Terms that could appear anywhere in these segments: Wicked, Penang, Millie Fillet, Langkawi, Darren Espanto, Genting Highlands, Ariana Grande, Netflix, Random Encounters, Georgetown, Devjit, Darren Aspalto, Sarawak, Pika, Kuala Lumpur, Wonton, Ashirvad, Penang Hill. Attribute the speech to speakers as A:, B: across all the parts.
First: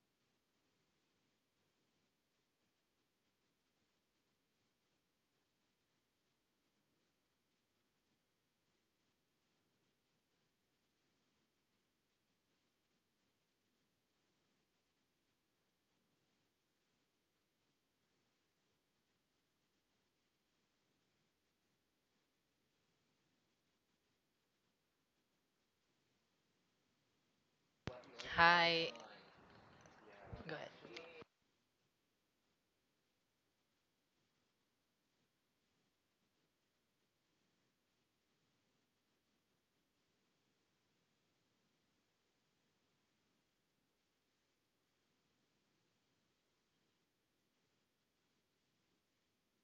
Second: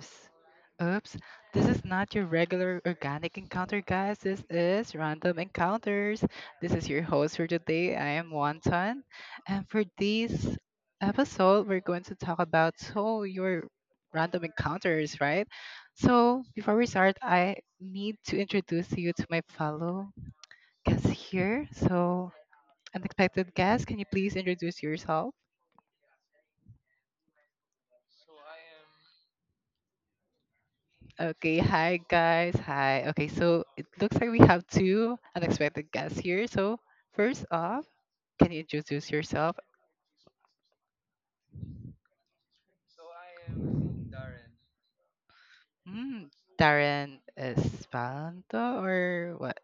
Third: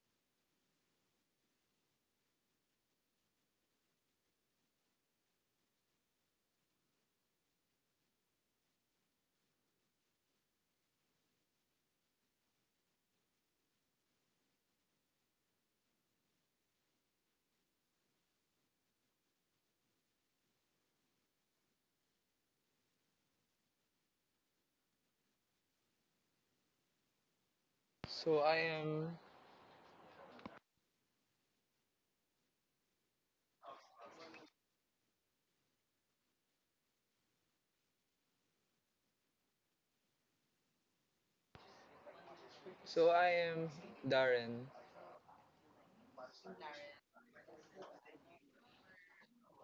A: this. Oops, this is not your regular organic encounter, guys. This is Random Encounters. This is your host for today. I am Wonton. And for this episode, we're going to talk about so your random encounters, right? So before we start, I need to introduce you to my fellow guest here. So, unexpected guest, can you please introduce yourself?
B: So I
C: Hi,
B: am
C: go ahead.
A: Okay, hi guys. Hi. Okay, so it looks like we have two unexpected guests here. So, first off, can you introduce yourself?
B: so I am Darren.
A: Mm, Darren Espanto or what?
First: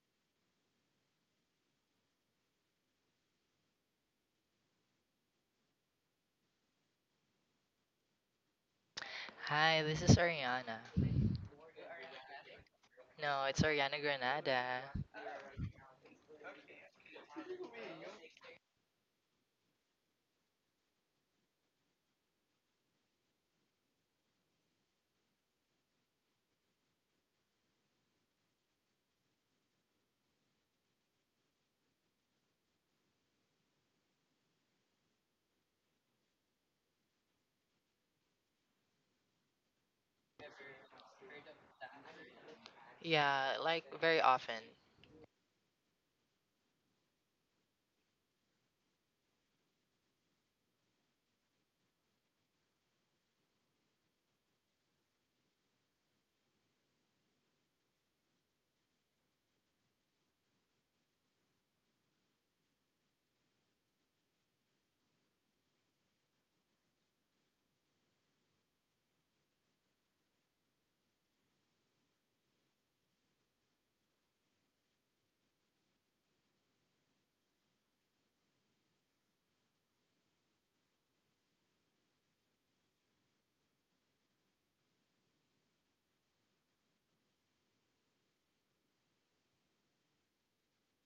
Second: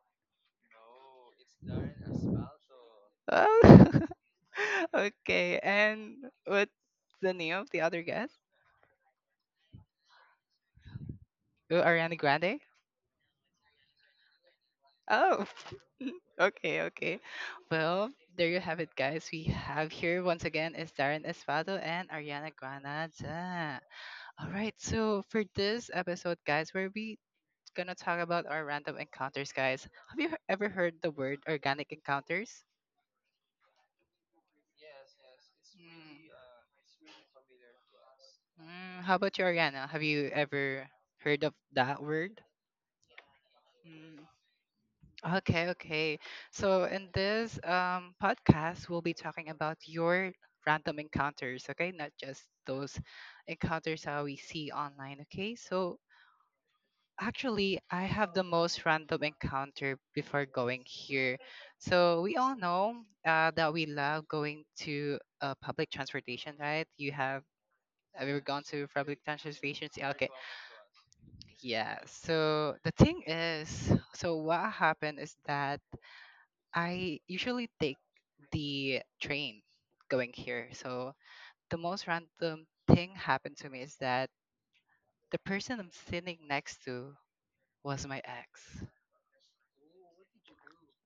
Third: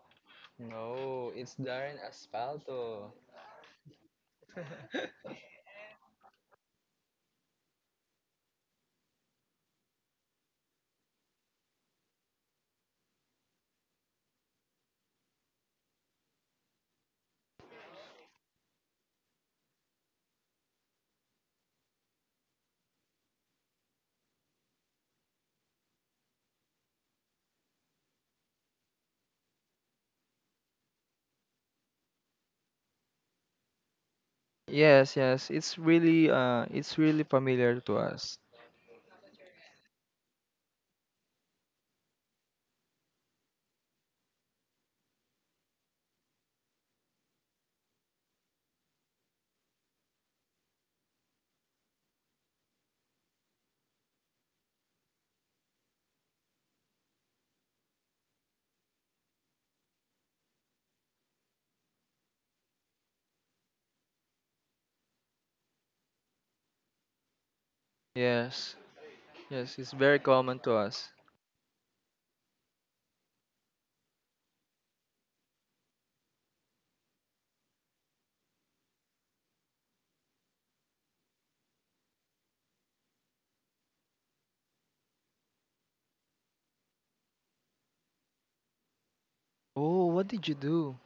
B: No, it's Darren Aspalto.
A: Oh, okay, and what's the name of the other guest?
C: Hi, this is Ariana.
A: Oh, Ariana Grande?
C: No, it's Ariana Granada.
A: Oh, okay, okay. Well, there you have it, guys. We have here once again is Darren Espado and Ariana Granada. All right, so for this episode, guys, where we gonna talk about our random encounters, guys. Have you ever heard the word organic encounters?
B: Yes, yes, it's really familiar to us.
A: How about you, Ariana? Have you ever heard of that word?
C: Yeah, like
A: Mm,
C: very often.
A: okay, okay. So in this podcast, we'll be talking about your random encounters, okay? Not just those encounters that we see online, okay? So actually, I have the most random encounter before going here. So we all know that we love going to public transportation, right? You have you ever gone
B: Yes.
A: to public
B: Yes,
A: transportation?
B: it's
A: Yeah,
B: very
A: okay,
B: common to us.
A: yeah. So the thing is, so what happened is that I usually take the train going here. So the most random thing happened to me is that the person I'm sitting next to was my ex.
B: Oh, what did you do?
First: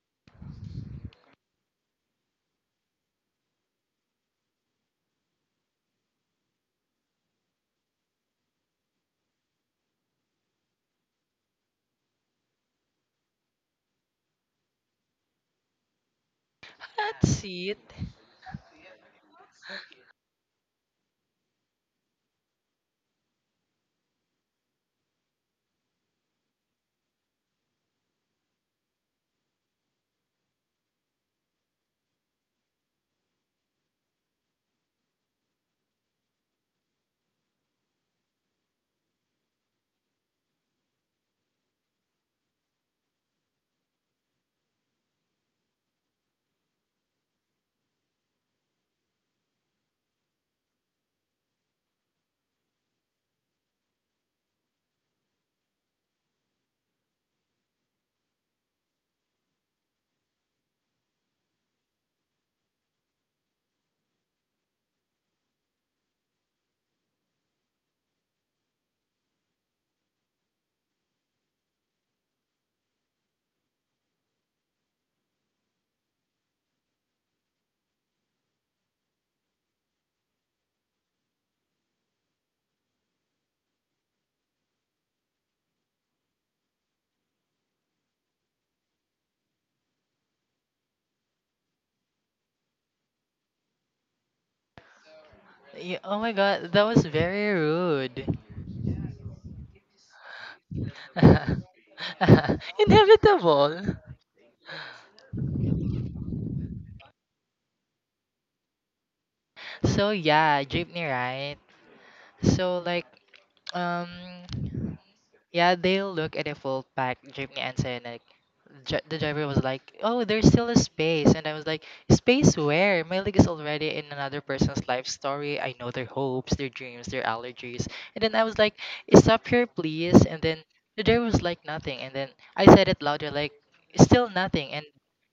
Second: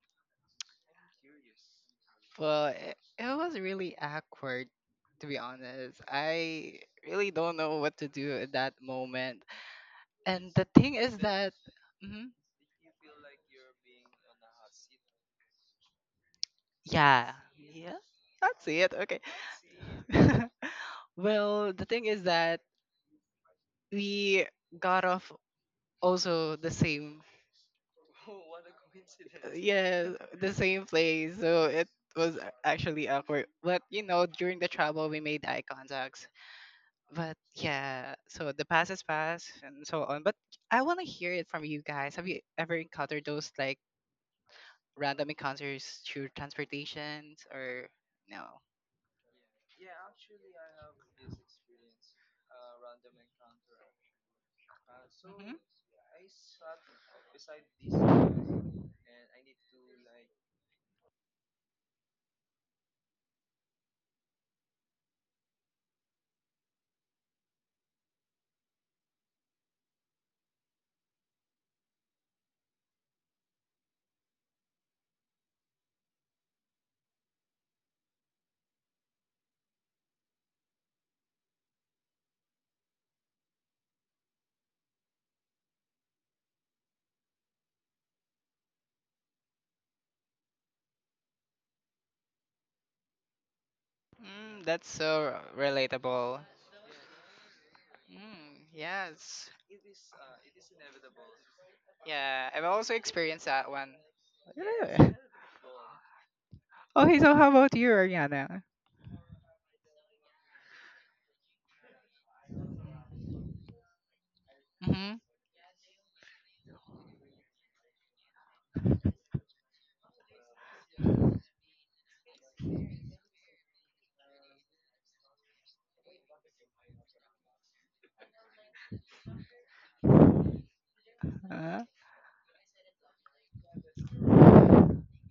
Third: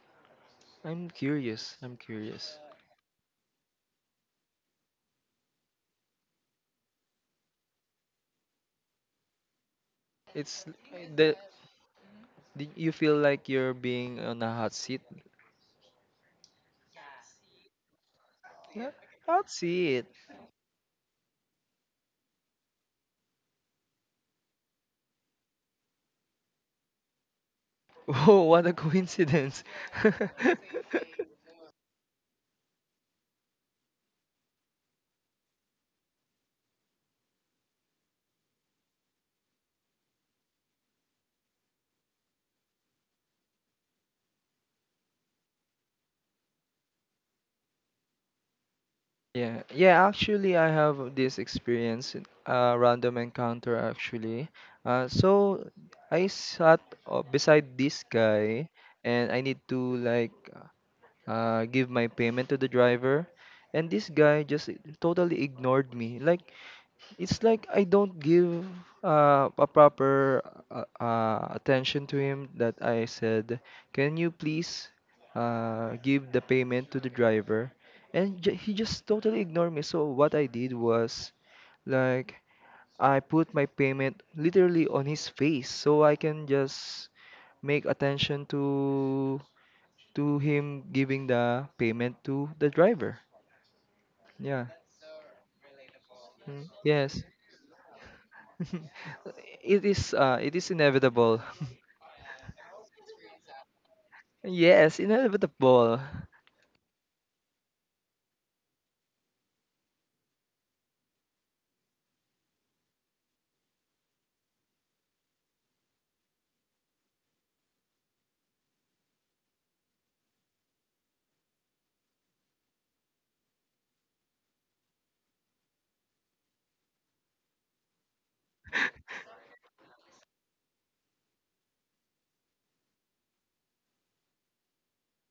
B: I'm curious. I'm curious.
A: Well, it was really awkward, to be honest. I really don't know what to do at that moment. And
B: It's
A: the thing is
B: the
A: that. Mhm.
B: did you feel like you're being on a hot seat?
A: Yeah,
C: That's it.
A: yeah, that's
B: Yeah,
A: it. Okay.
B: hot seat.
A: Well, the thing is that we got off also the same,
B: Oh, what a coincidence.
A: yeah, the same place. So it was actually awkward. But you know, during the travel, we made eye contacts. But yeah, so the past is past and so on. But I want to hear it from you guys. Have you ever encountered those like random encounters through transportations or no?
B: Yeah, yeah, actually, I have this experience, random encounter actually. Uh,
A: hmm
B: so I sat beside this guy and I need to give my payment to the driver, and this guy just totally ignored me. Like it's like I don't give a proper attention to him that I said, "Can you please give the payment to the driver?" And j he just totally ignored me. So what I did was like I put my payment literally on his face so I can just make attention to him giving the payment to the driver.
A: Mm,
B: Yeah.
A: that's so
C: Yeah, oh my
A: relatable.
B: Mm,
C: god, that was
B: yes.
C: very rude.
A: Mm, yes.
B: It is it is inevitable.
A: Yeah, I've also experienced that
C: Inevitable.
A: one.
B: Yes,
A: Yeah.
B: inevitable.
A: Okay, so how about you, Ariana?
C: So yeah, jeepney, right? So like um yeah, they look at the full pack Jimmy and saying like, the driver was like, "Oh, there's still a space," and I was like, "Space where? My leg is already in another person's life story. I know their hopes, their dreams, their allergies." And then I was like, "Stop here, please." And then the driver was like,
A: Mm-hmm.
C: "Nothing." And then I said it louder, like, "Still nothing." And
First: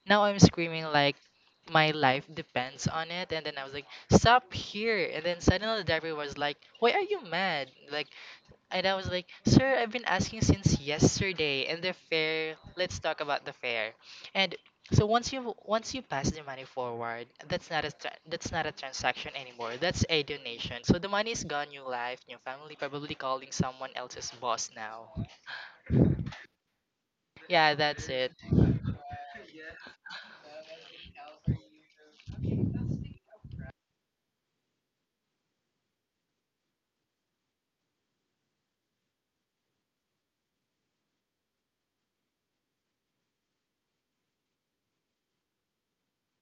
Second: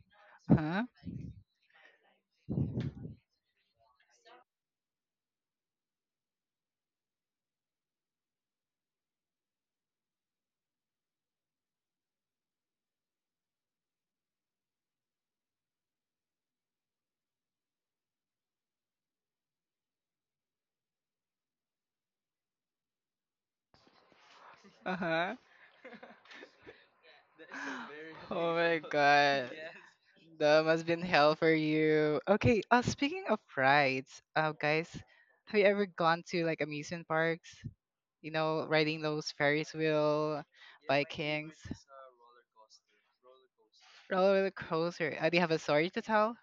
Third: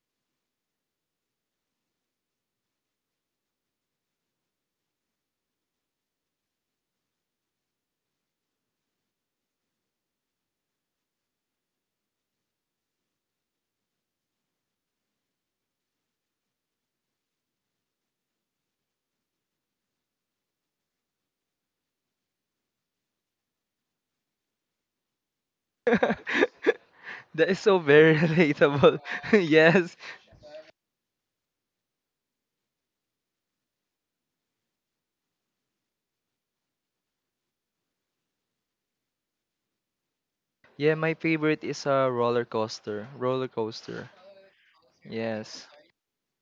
C: now I'm screaming like my life depends on it. And then I was like, "Stop here!" And then suddenly the driver was like, "Why are you mad?" Like, and I was like, Sir, I've been asking since yesterday. And the fare, let's talk about the fare. And so once you pass the money forward, that's not a that's not a transaction anymore. That's a donation. So the money is gone, new life, new family, probably calling someone else's boss
A: Uh
C: now.
A: huh.
B: That is
C: Yeah,
B: so
C: that's
B: very
C: it.
A: Oh my
B: relatable.
A: god.
B: Yes.
A: That must been hell for you. Okay, speaking of rides, guys, have you ever gone to like amusement parks? You know, riding those Ferris wheel
B: Yeah, my
A: Vikings.
B: favorite is a roller coaster. Roller coaster.
A: Roller coaster. Do you have a
B: Yes.
A: story to tell?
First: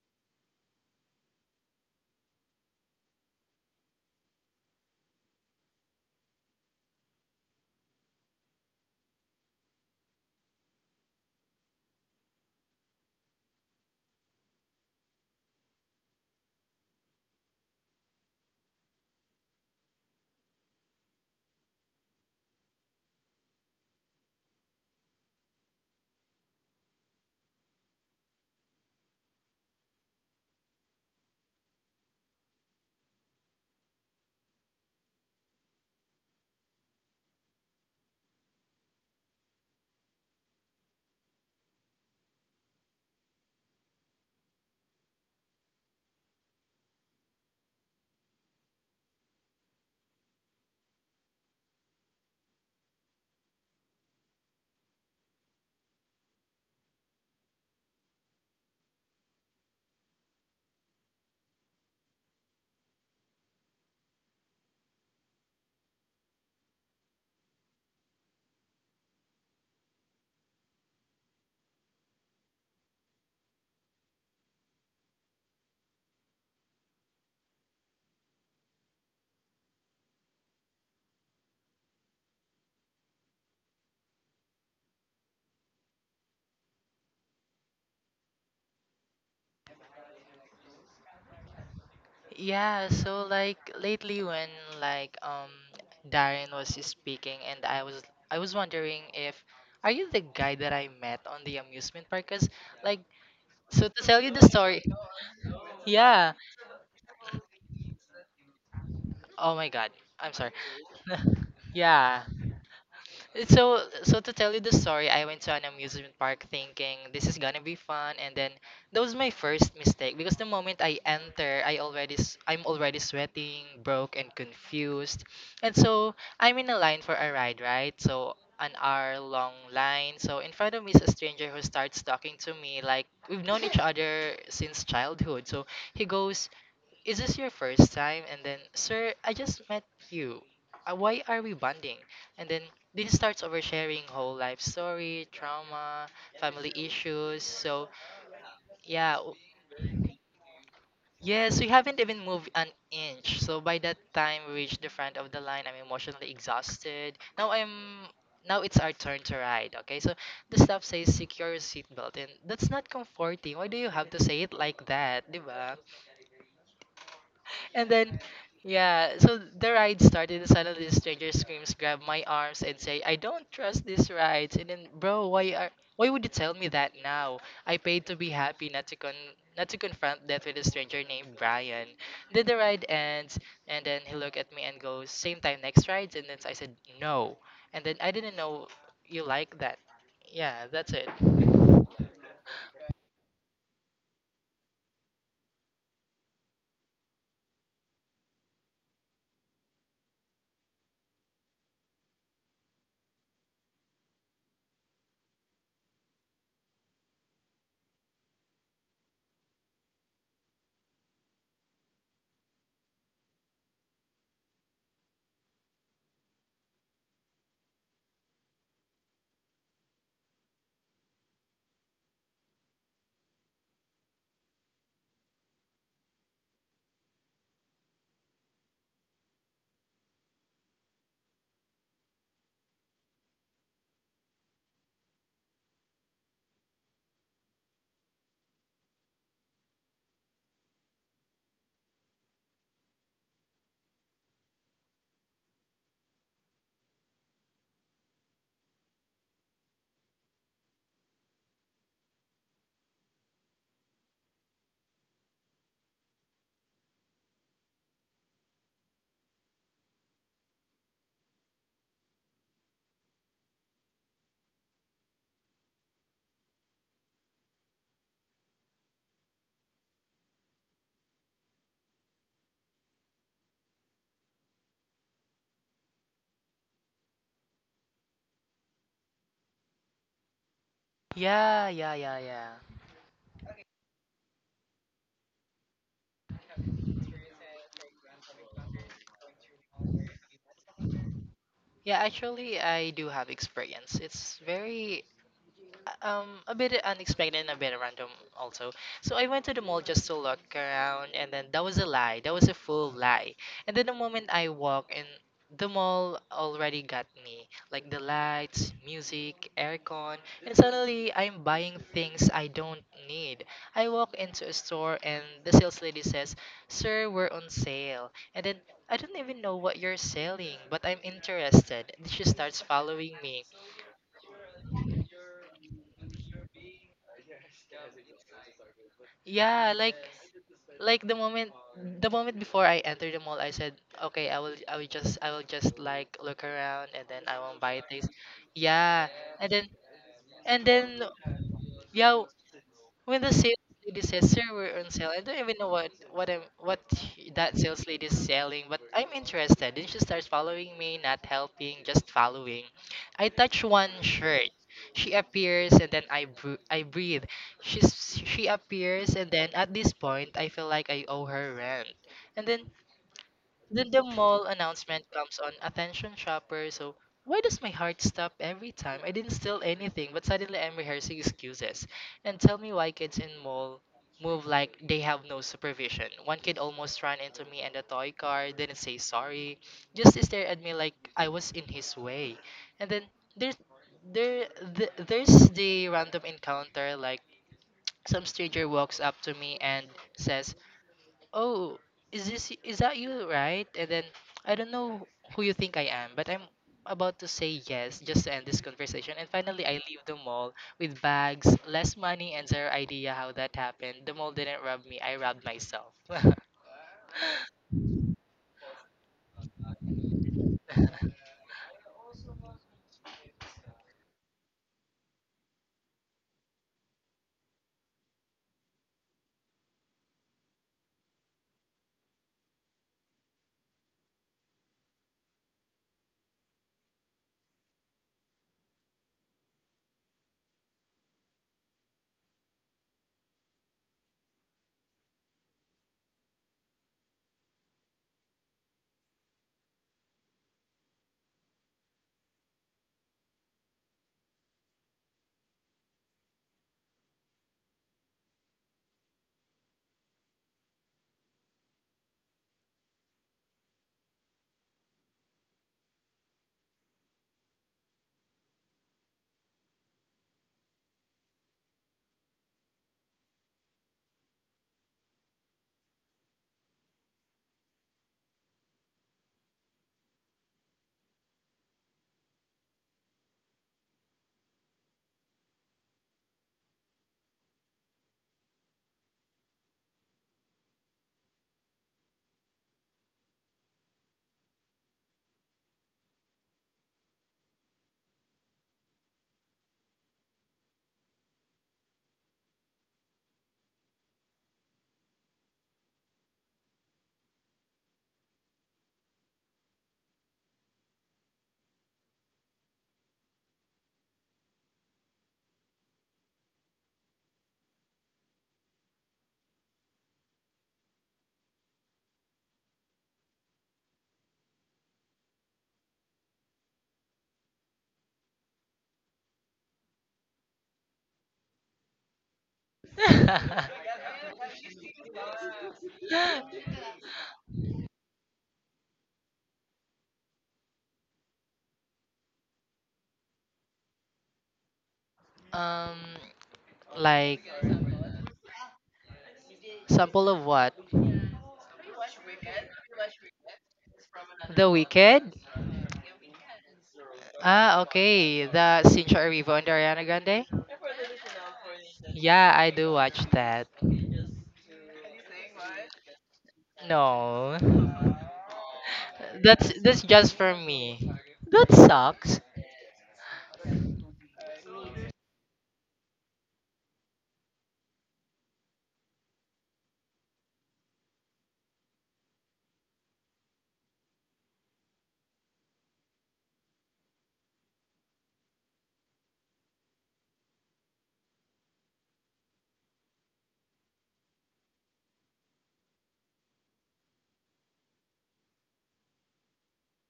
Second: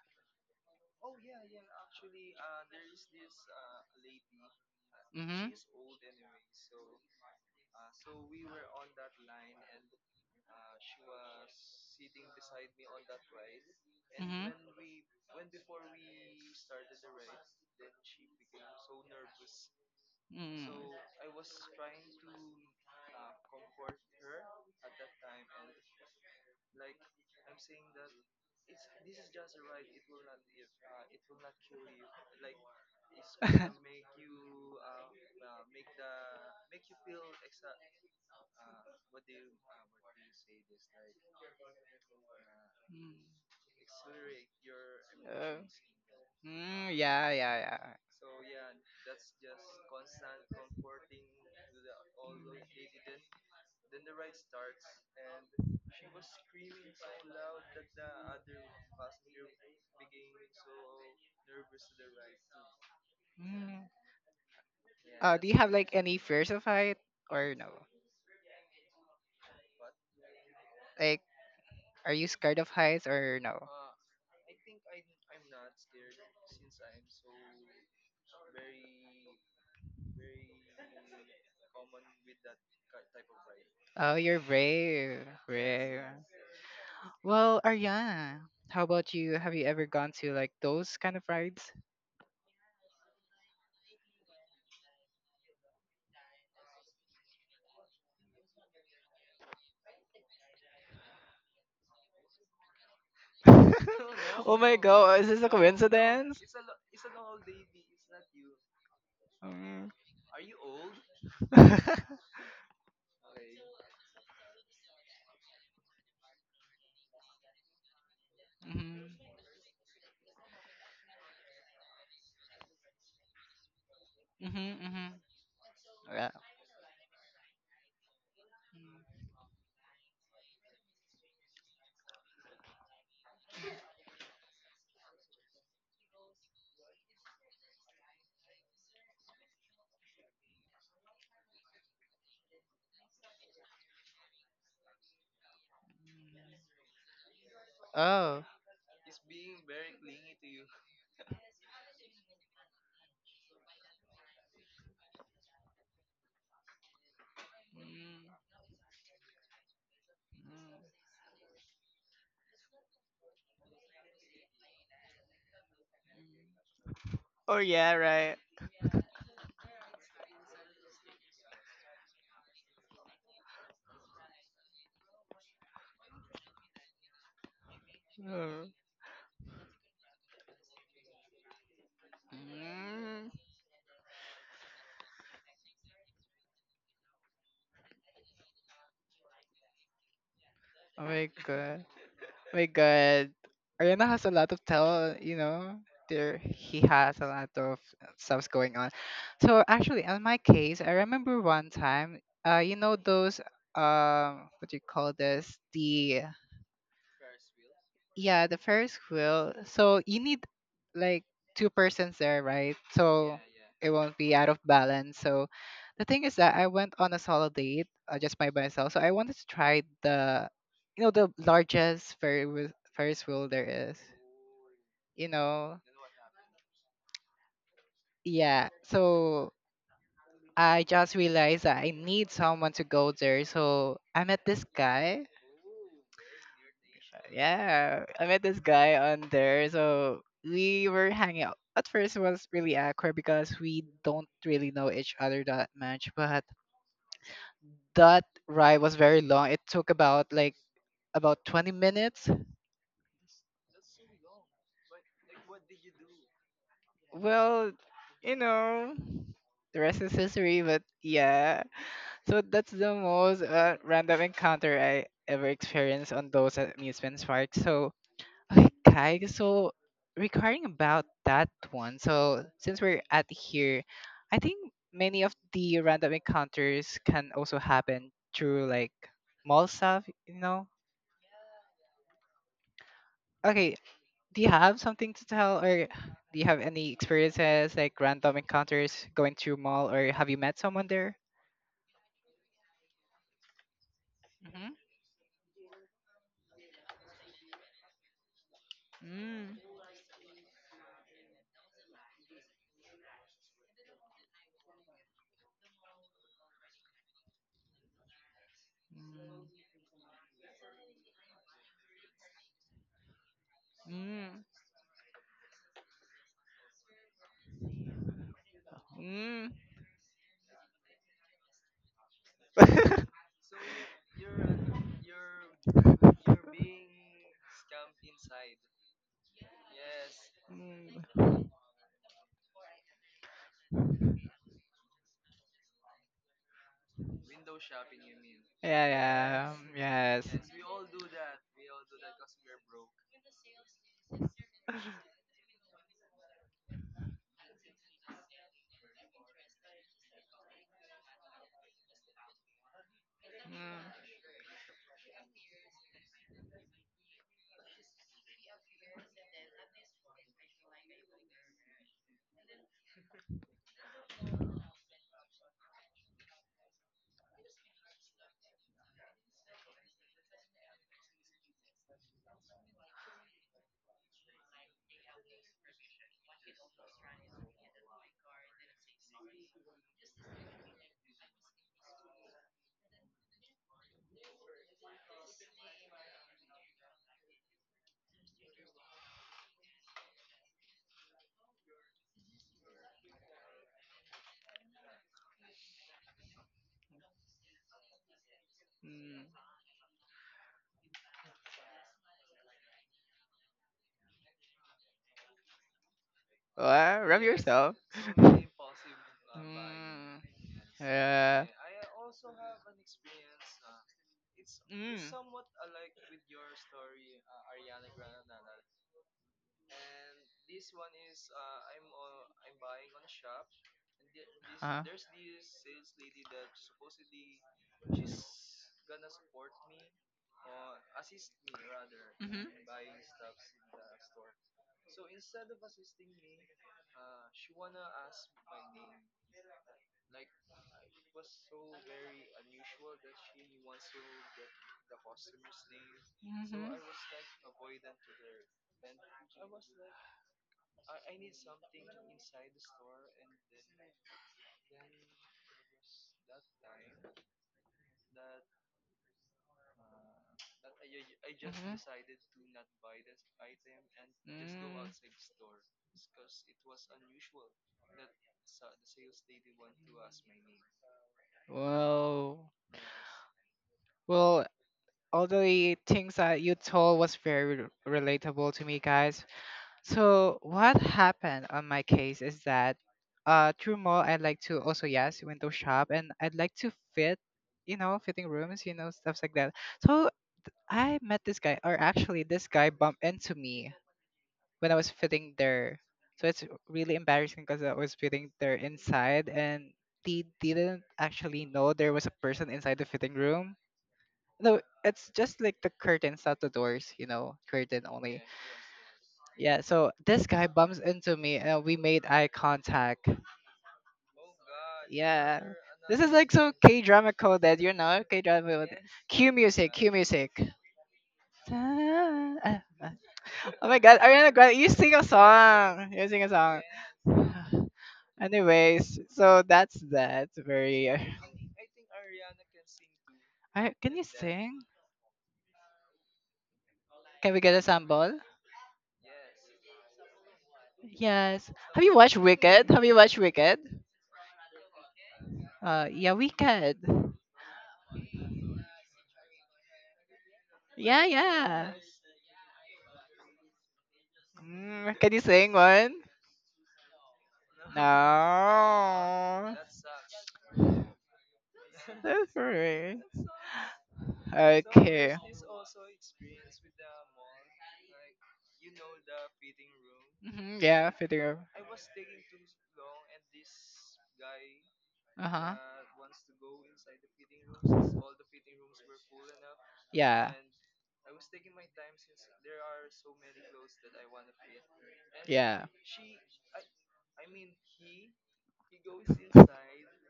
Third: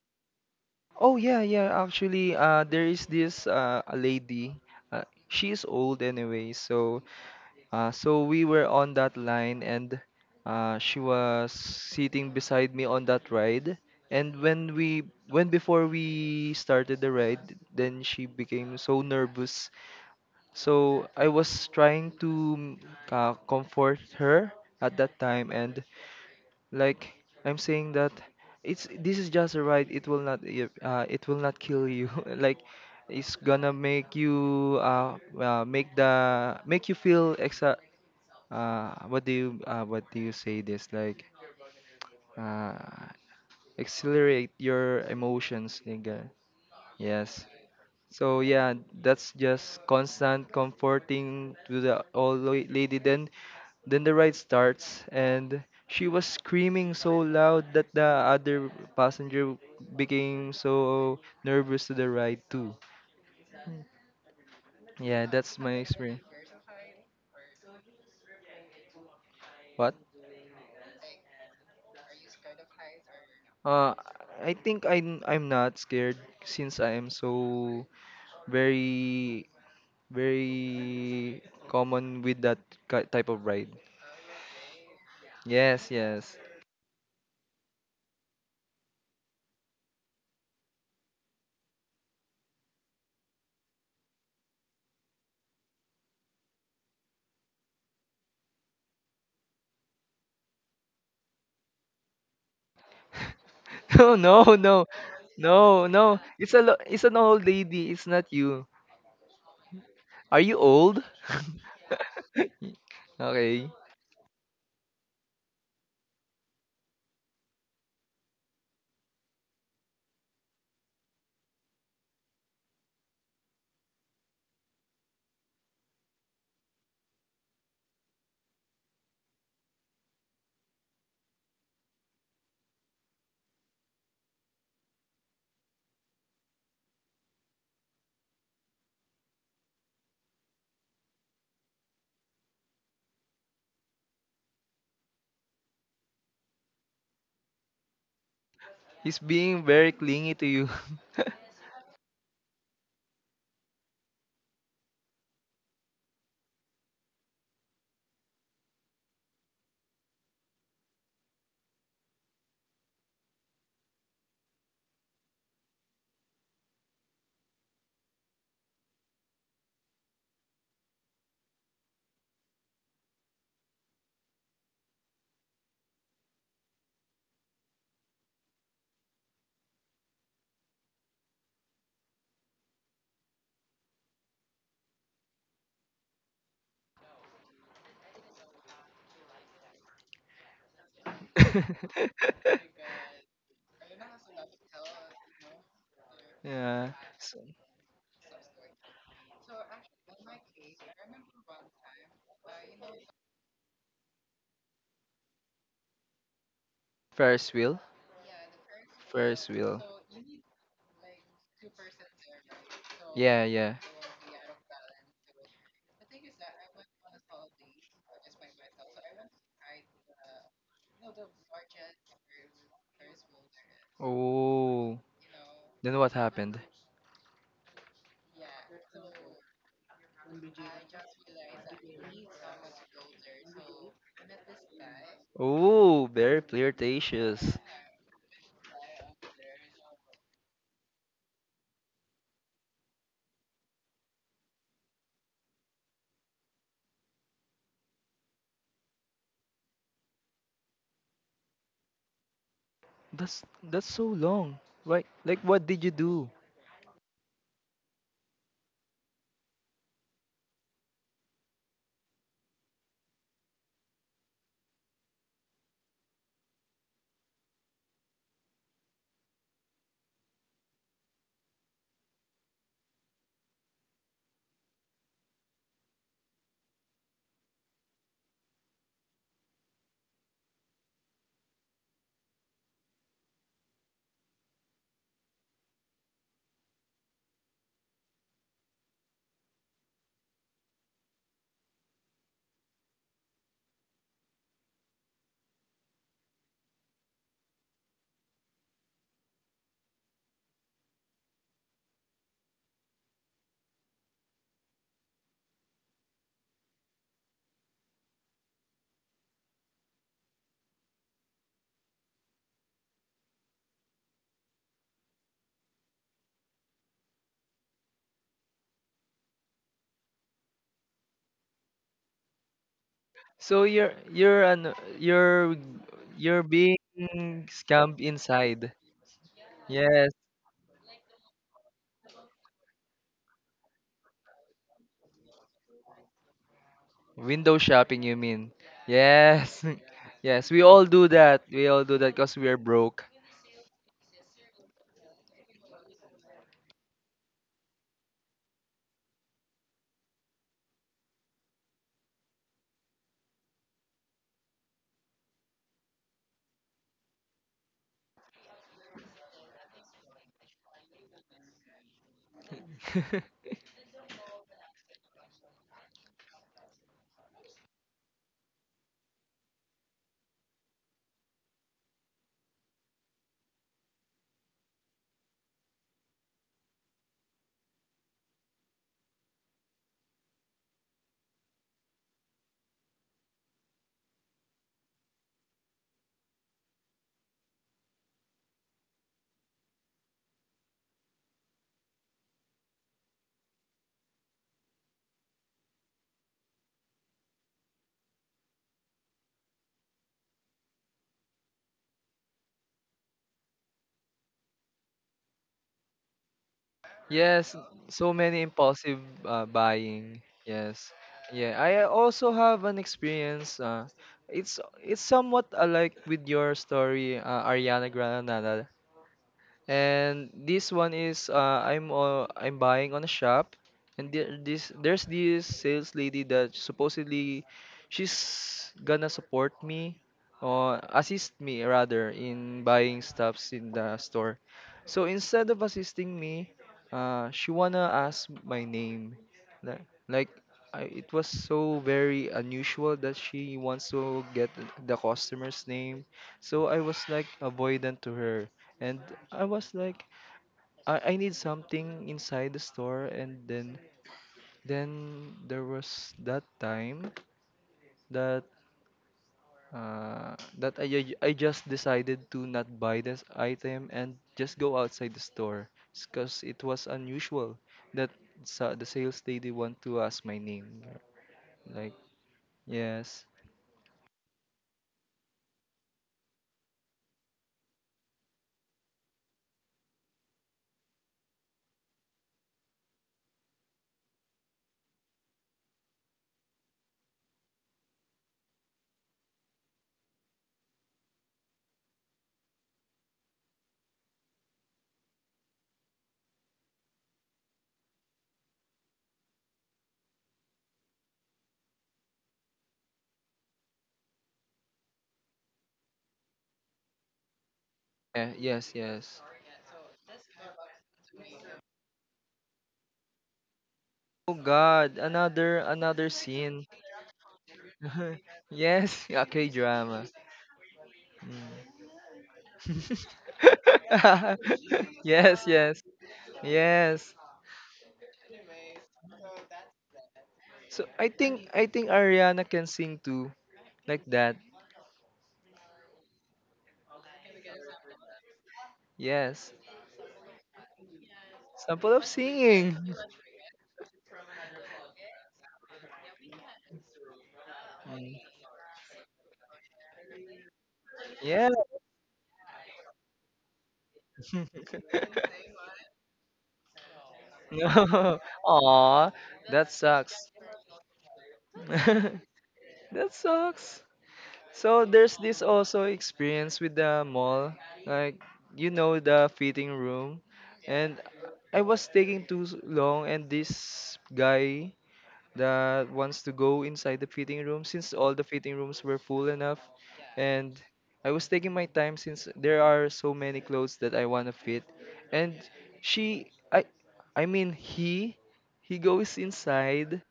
B: Oh yeah, yeah. Actually, there is this a lady.
A: Mm-hmm.
B: She is old anyway, so So we were on that line, and she was sitting beside me on that ride. And
A: Mm-hmm.
B: when we, when before we started the ride, then she became so nervous. So I was trying to comfort her at that time, and like I'm saying that it's this is just a ride. It will not it will not kill you. Like it's gonna make you make the make
A: Mm.
B: you feel exa what do you say this like uh
A: Mm.
B: accelerate your
A: Oh.
B: emotions nigga.
A: Mm, yeah,
B: Yes.
A: yeah, yeah.
B: So yeah, that's just constant comforting to the old lady then the ride starts, and she was screaming so loud that the other passenger became so nervous to the ride too.
A: Mm.
B: Yeah,
A: Do you
B: that's
A: have
B: my
A: like any
B: experience.
A: fears of height or no?
B: What?
A: Like, are you scared of heights or no?
B: Uh, I think I'm not scared since I am so very very common with that type of ride.
A: Oh, you're brave,
B: Yes,
A: brave.
B: yes.
A: Well, Ariana, how about you? Have you ever gone to like those kind of rides?
C: Yeah, so like lately when, like Darren was speaking and I was wondering if are you the guy that I met on the amusement park? Cause like, so to
B: No,
C: tell you
B: no,
C: the
A: Oh my
C: story,
B: no,
A: god, is this a
B: no, no.
C: yeah.
A: coincidence?
B: It's a it's an old lady. It's not you.
C: Oh my
A: Mm.
C: God, I'm
B: Are
C: sorry.
B: you old?
C: Yeah.
B: Okay.
C: So to tell you the story, I went to an amusement park thinking this is gonna be fun, and then that
A: Mhm,
C: was my first mistake because the moment I enter, I'm already sweating, broke, and
A: mhm, mhm.
C: confused, and so
A: Yeah.
C: I'm in a line for a ride, right? So an hour long line. So in front of me is a stranger who starts talking to me like we've known each other since childhood. So he goes, is this your first time? And then, sir, I just met you. Why are we bonding? And then this starts oversharing whole life story, trauma, family issues. So
A: Oh.
C: yeah,
B: He's being very clingy to you.
C: yes, we haven't even moved an inch. So by that time we reached the front of the line, I'm emotionally exhausted.
A: Mm,
C: Now it's our turn to ride. Okay, so the staff
A: mm.
C: says secure your seatbelt, and that's not comforting. Why do you have to say it like that, di ba?
A: Oh
C: And
A: yeah,
C: then,
A: right.
C: yeah, so the ride started, and suddenly the stranger screams, grab my arms, and say, I don't trust these rides. And then, bro, why would you tell me that now? I paid to be
A: Oh,
C: happy, not to confront death with a stranger named Brian. Then the ride
A: mm.
C: ends, and then he looked at me and goes, same time next rides, and then I said no. And then I didn't know you like that. Yeah, that's
A: Oh
C: it.
A: my god. Oh, my god. Ariana has a lot of talent, you know. There he
B: Yeah.
A: has a
B: So,
A: lot of stuffs going on. So actually on my case, I remember one time, you know those what do you call this? The
B: Ferris wheel.
A: Yeah, the Ferris
B: Ferris
A: wheel.
B: wheel.
A: So you need like two persons there, right? So
B: Yeah, yeah.
A: it won't be out of balance. So the thing is that I went on a solo date just by myself. So I wanted to try the, you know, the largest Ferris wheel there is.
B: Oh,
A: You know,
B: then what happened?
A: yeah. So I just realized that I need someone to go there. So I met this guy.
B: Oh, very flirtatious.
A: Yeah, I met this guy on there. So we were hanging out. At first, it was really awkward because we don't really know each other that much. But that ride was very long. It took about 20 minutes.
B: That's that's so long. Like what did you do?
A: Well, you know, the rest is history. But yeah, so that's the most random encounter I ever experienced on those amusement parks. So okay, so regarding about that one, so since we're at here, I think many of the random encounters can also happen through like mall stuff, you know?
C: Yeah, yeah, yeah, yeah.
A: Okay, do you have something to tell or do you have any experiences like random encounters going through mall or have you met someone there?
C: Yeah, actually, I do have experience. It's
A: Mm-hmm.
C: very a bit unexpected and a bit random also. So I went to
A: Mm.
C: the mall just to look around, and then that was a lie. That was a full lie. And then the moment I walk in, the mall already got me. Like the lights, music, aircon, and suddenly I'm buying things I don't need. I walk
A: Mm.
C: into a store and the sales lady says, "Sir, we're on sale." And then
A: Mm.
C: I don't even
A: Mm.
C: know what you're selling, but I'm interested. And she starts following me.
B: So you're an you're you're being scammed inside.
C: Yeah, like,
B: Yes,
C: like the
A: Mm.
C: moment the moment before I entered the mall, I said, okay, I will, I will just like look around and then I
B: window
C: won't buy
B: shopping,
C: things.
B: you mean?
A: Yeah,
C: Yeah,
A: yeah,
C: and
B: Yes.
C: then
A: yes.
B: Yes, we
C: and
B: all
C: then
B: do that. We all do that
C: yeah,
B: because we are broke.
C: when the sales lady says, "Sir, we're on sale," I don't even know what that sales lady is selling, but I'm interested. Then she starts following me, not helping, just following. I touch one shirt. She appears, and then I breathe. She appears, and then at this point I feel like I owe her rent. And then then the mall announcement comes on, attention shopper. So why does my heart stop every time? I didn't steal anything, but suddenly I'm rehearsing excuses. And tell me why kids in mall move like they have no supervision. One kid almost ran into me and the toy car, didn't say sorry, just stared at me like I was in his way. And then there's there there's the random encounter, like some stranger walks up to me and says, oh, is that you, right? And then I don't know who you think I am, but I'm about to say yes just to end this conversation.
A: Mm.
C: And finally I leave the mall with bags, less money, and zero idea how that happened. The mall didn't rob me, I robbed myself.
B: Yes,
A: Well,
B: so many impulsive buying. Yes.
A: yeah.
B: Yeah, I also have an experience. It's somewhat alike with your story, Ariana Grande. And this one is I'm buying on a shop, and there, this
A: Uh.
B: there's this sales lady that supposedly she's gonna support me or assist me rather
A: Mhm.
B: in buying stuffs in the store. So instead of assisting me, she wanna ask my name. Like I, it was so very unusual that she wants to get the customer's name. So
A: Mhm.
B: I was like avoidant to her and I was like, I need something inside the store, and then there was that time that that I I just decided
A: hmm
B: to not buy this item and just go
A: Mm.
B: outside the store, because it was unusual that the sales lady want to ask my name, like
A: Well,
B: yes,
A: well, all the things that you told was very relatable to me, guys. So what happened on my case is that, through mall I'd like to also yes window shop and I'd like to fit, you know, fitting rooms, you know, stuffs like that. So I met this guy, or actually this guy bumped into me when I was fitting there. So it's really embarrassing because I was fitting there inside and they didn't actually know there was a person inside the fitting room. No, it's just like the curtains, not the doors, you know, curtain only.
B: yeah, yes, yes.
A: Yeah, so this guy bumps into me and we made eye contact.
B: Oh God,
A: Yeah.
B: another
A: This
B: another
A: is like so
B: scene.
A: K drama coded, you know? K drama with
B: Yes,
A: Q
B: okay,
A: music, Q
B: drama.
A: music.
B: Mm.
A: Ta- Ah, ah. Oh my god, Ariana Grande, you sing a
B: Yes, yes,
A: song. You sing a song.
B: yes.
A: Anyways, so that's that.
B: So
A: Very.
B: I think Ariana can sing too,
A: Can you
B: like that.
A: sing?
C: um
A: Can we
C: like
A: get a sample?
B: Yes,
C: sample of what?
A: Yes. Have
B: sample
A: you
B: of
A: watched Wicked? Have you
B: singing.
A: watched Wicked?
C: The Wicked?
A: Yeah, Wicked.
C: Ah,
B: Mm,
C: okay. The Sincha Arrivo and Ariana Grande?
A: Yeah,
B: yeah.
A: yeah.
C: Yeah, I do watch that.
A: Mm, can you sing one?
C: No.
B: No. Aw,
A: No.
B: that
C: That's
B: sucks.
C: just for me. That
A: That's
C: sucks.
A: right.
B: That sucks. So there's
A: Okay.
B: this also experience with the mall, like you know the fitting room,
A: Mhm, yeah,
B: and
A: fitting room.
B: I was taking too long, and this guy
A: Uh huh.
B: that wants to go inside the fitting room since all the fitting rooms were full enough
A: Yeah.
B: and I was taking my time since there are so many clothes that I want to fit and
A: Yeah.
B: she I mean he goes inside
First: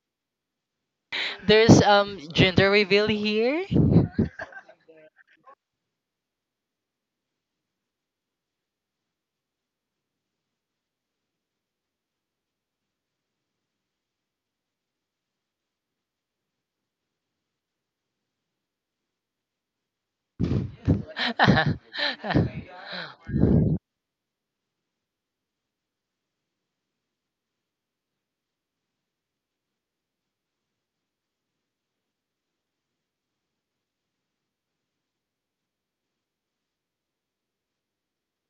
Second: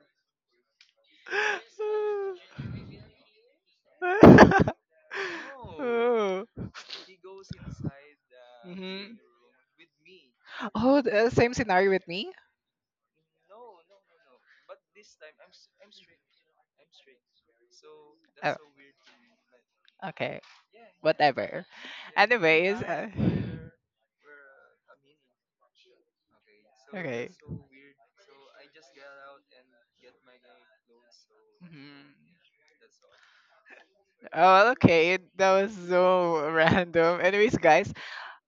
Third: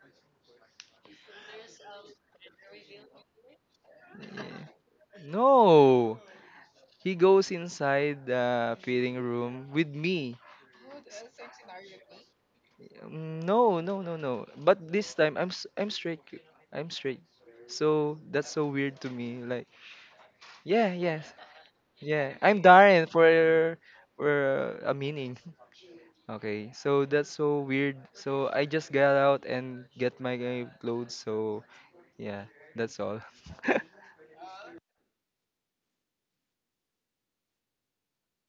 C: There's gender reveal here.
B: no
A: Oh.
B: he goes inside the fitting
A: Mhm.
B: room with me.
A: Oh, the same scenario with me?
B: Mm, no no no no but this time I'm straight. I'm straight, so that's
A: Oh,
B: so weird to me like
A: okay.
B: yeah yeah.
A: Whatever.
B: Yeah, I'm
A: Anyways.
B: Darren for for a meaning. Okay, so
A: Okay.
B: that's so weird. So I just got out and get my clothes. So
A: Mhm.
B: yeah, that's all.
A: Oh, okay. That was so random. Anyways, guys.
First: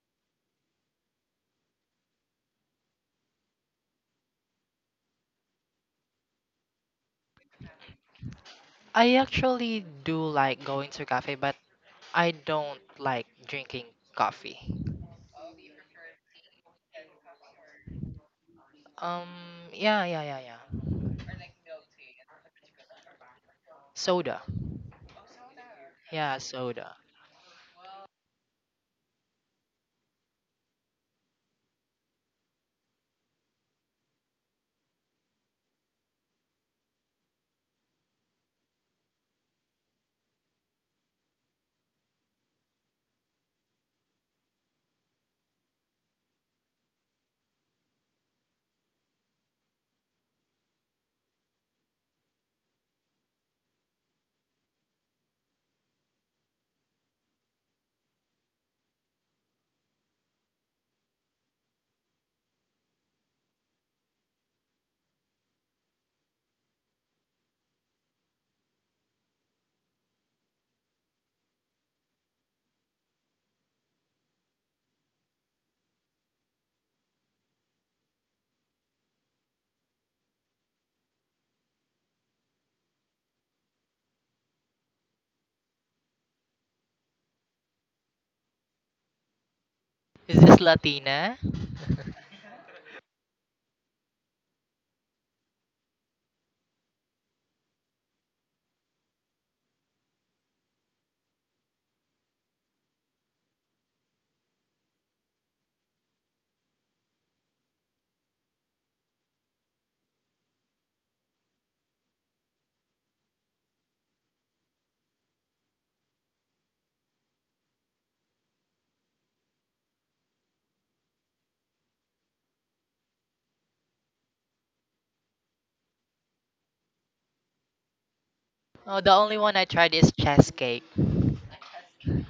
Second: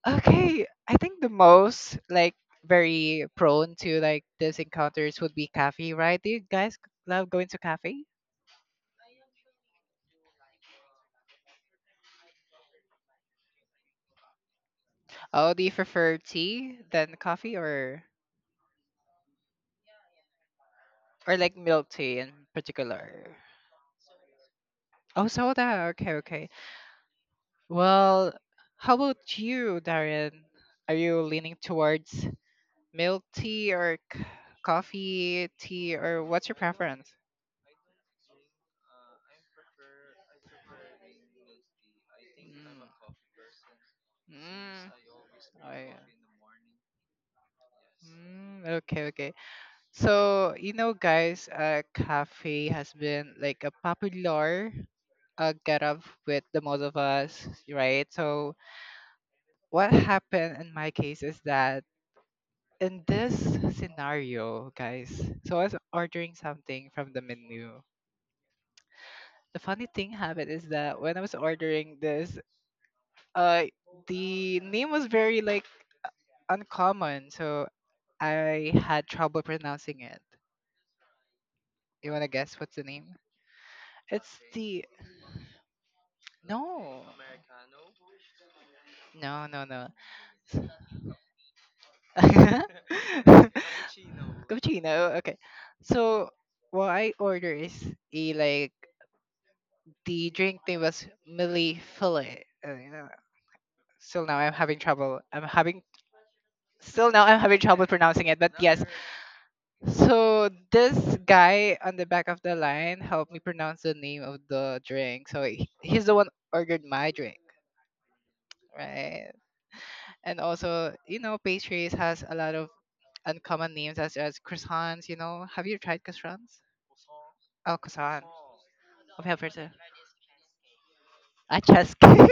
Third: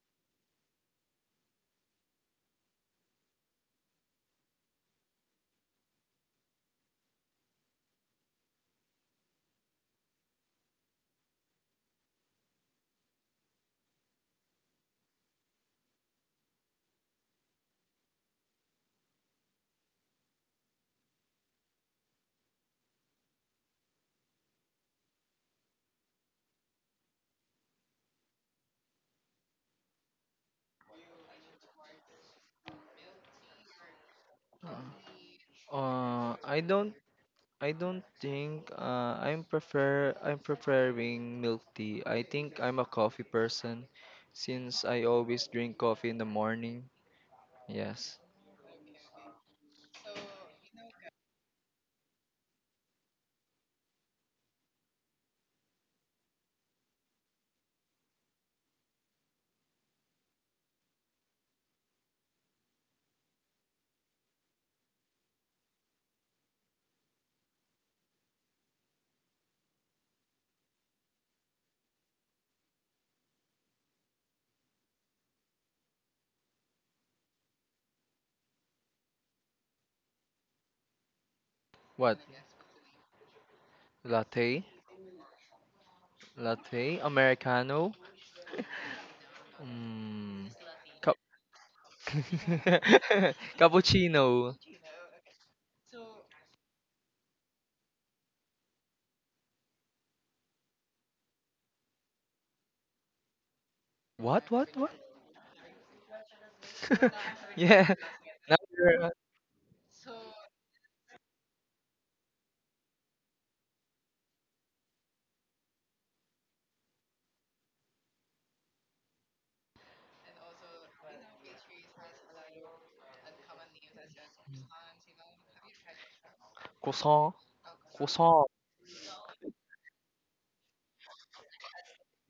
A: Okay, I think the most like very prone to like these encounters would be cafe, right? Do you guys love going to cafe?
C: I actually do like going to cafe, but I don't like drinking coffee.
A: Oh, do you prefer tea than coffee or
C: Um, yeah, yeah, yeah, yeah.
A: like milk tea in particular?
C: Soda.
A: Oh, soda. Okay,
C: Yeah,
A: okay.
C: soda.
A: Well, how about you, Darren? Are you leaning towards milk tea or coffee tea, or
B: Uh,
A: what's your
B: I don't
A: preference?
B: I don't think I'm prefer I'm preferring milk tea. I think I'm a coffee person
A: Mm.
B: since
A: Mm.
B: I always drink
A: Oh,
B: coffee in the morning.
A: yeah.
B: Yes.
A: Mm, okay, okay. So, you know, guys, cafe has been like a popular get up with the most of us, right? So, what happened in my case is that in this scenario, guys, so I was ordering something from the menu. The funny thing happened is that when I was ordering this, uh, the name was very like uncommon, so I had trouble pronouncing it. You
B: What?
A: wanna guess what's the name? It's
B: Latte?
A: the
B: Latte?
A: No,
B: Americano?
A: no, no, no.
C: Is
B: Mm.
C: this Latina?
B: Cappuccino.
A: Cappuccino. Okay. So what I order is a like the drink name was Millie Fillet. You know, still now
B: What?
A: I'm
B: What?
A: having
B: What?
A: trouble. I'm having Still now I'm having trouble
B: Yeah.
A: pronouncing it. But yes.
B: You're-
A: So this guy on the back of the line helped me pronounce the name of the drink. So he's the one ordered my drink, right? And also, you know, pastries has a lot of uncommon names as croissants. You know, have you tried croissants?
B: Croissant.
A: Oh, croissant.
B: Croissant.
C: Oh, the
A: Of
C: only
A: helper
C: one I
A: too.
C: tried is chess cake.
A: Ah,